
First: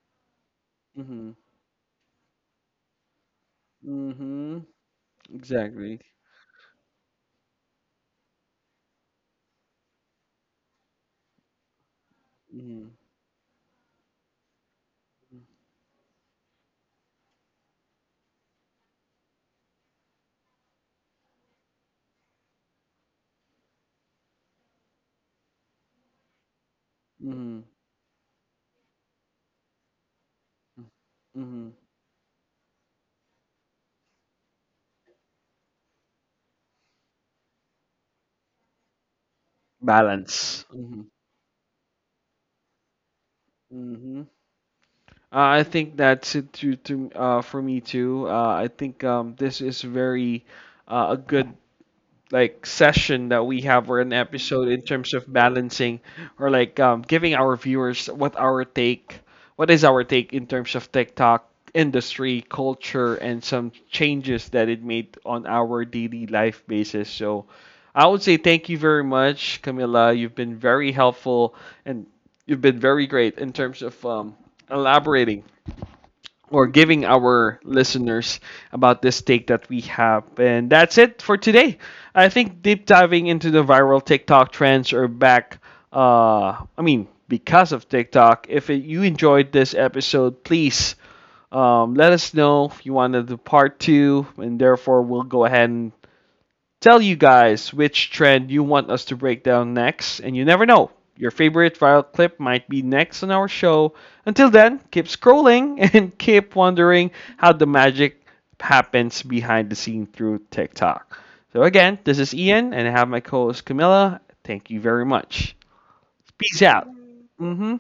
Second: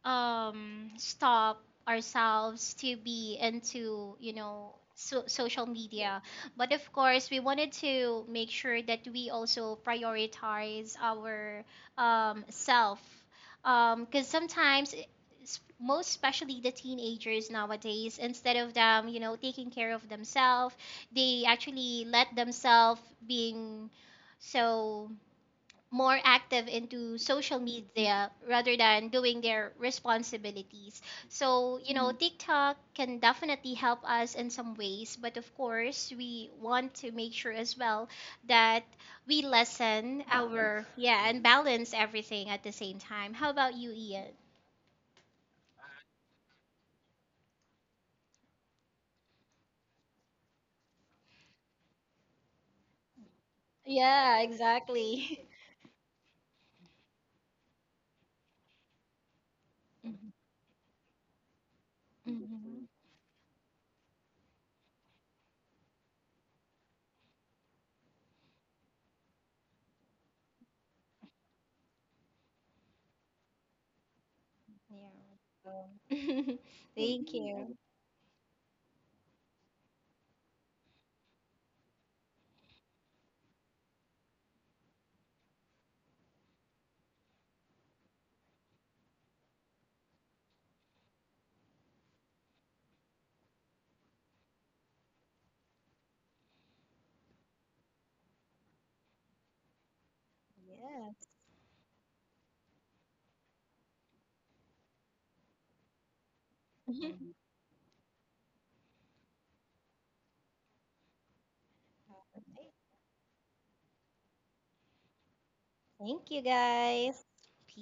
Speaker 2: um
Speaker 1: Mm-hmm.
Speaker 2: stop ourselves to be into you
Speaker 1: Mm-hmm.
Speaker 2: know so- social
Speaker 1: Exactly.
Speaker 2: media, but of course we wanted to make sure that we also prioritize our um,
Speaker 1: Mm-hmm.
Speaker 2: self, because sometimes it- s- most especially the teenagers nowadays, instead of them you know taking care of themselves, they actually let themselves being so more active into social
Speaker 1: Mm-hmm.
Speaker 2: media rather than doing their responsibilities.
Speaker 1: Mm-hmm.
Speaker 2: So, you know, Mm. TikTok can definitely help us in some ways, but of course, we want to make sure as well that we lessen Balance.
Speaker 1: Balance.
Speaker 2: Our,
Speaker 1: Mm-hmm.
Speaker 2: yeah, and balance everything at the same time. How about you,
Speaker 1: Mm-hmm.
Speaker 2: Ian?
Speaker 1: Uh, I think that's it to, to uh, for me too. Uh, I think um, this is very uh, a good like session that we have, or an
Speaker 2: Yeah,
Speaker 1: episode in terms of
Speaker 2: exactly.
Speaker 1: balancing, or like um, giving our viewers what our take, what is our
Speaker 2: Mhm.
Speaker 1: take in terms of TikTok industry,
Speaker 2: Mhm.
Speaker 1: culture, and some changes that it made on our daily life basis. So I would say thank you very much, Camilla. You've been very helpful, and you've been very great in terms of um,
Speaker 2: Yeah.
Speaker 1: elaborating or giving
Speaker 2: Thank
Speaker 1: our
Speaker 2: you.
Speaker 1: listeners about this take that we have. And that's it for today. I think deep diving into the viral TikTok trends are back. Uh, I mean, because of TikTok. If it, you enjoyed this episode, please um, let us know if you wanted the part two, and therefore we'll go ahead and tell you guys which trend you want us to break down next, and you never know. Your favorite viral clip might be next on our show. Until then, keep scrolling and keep wondering how the magic happens behind the scene through TikTok. So, again, this is Ian, and I have my co host Camilla. Thank you very much. Peace out. Hmm.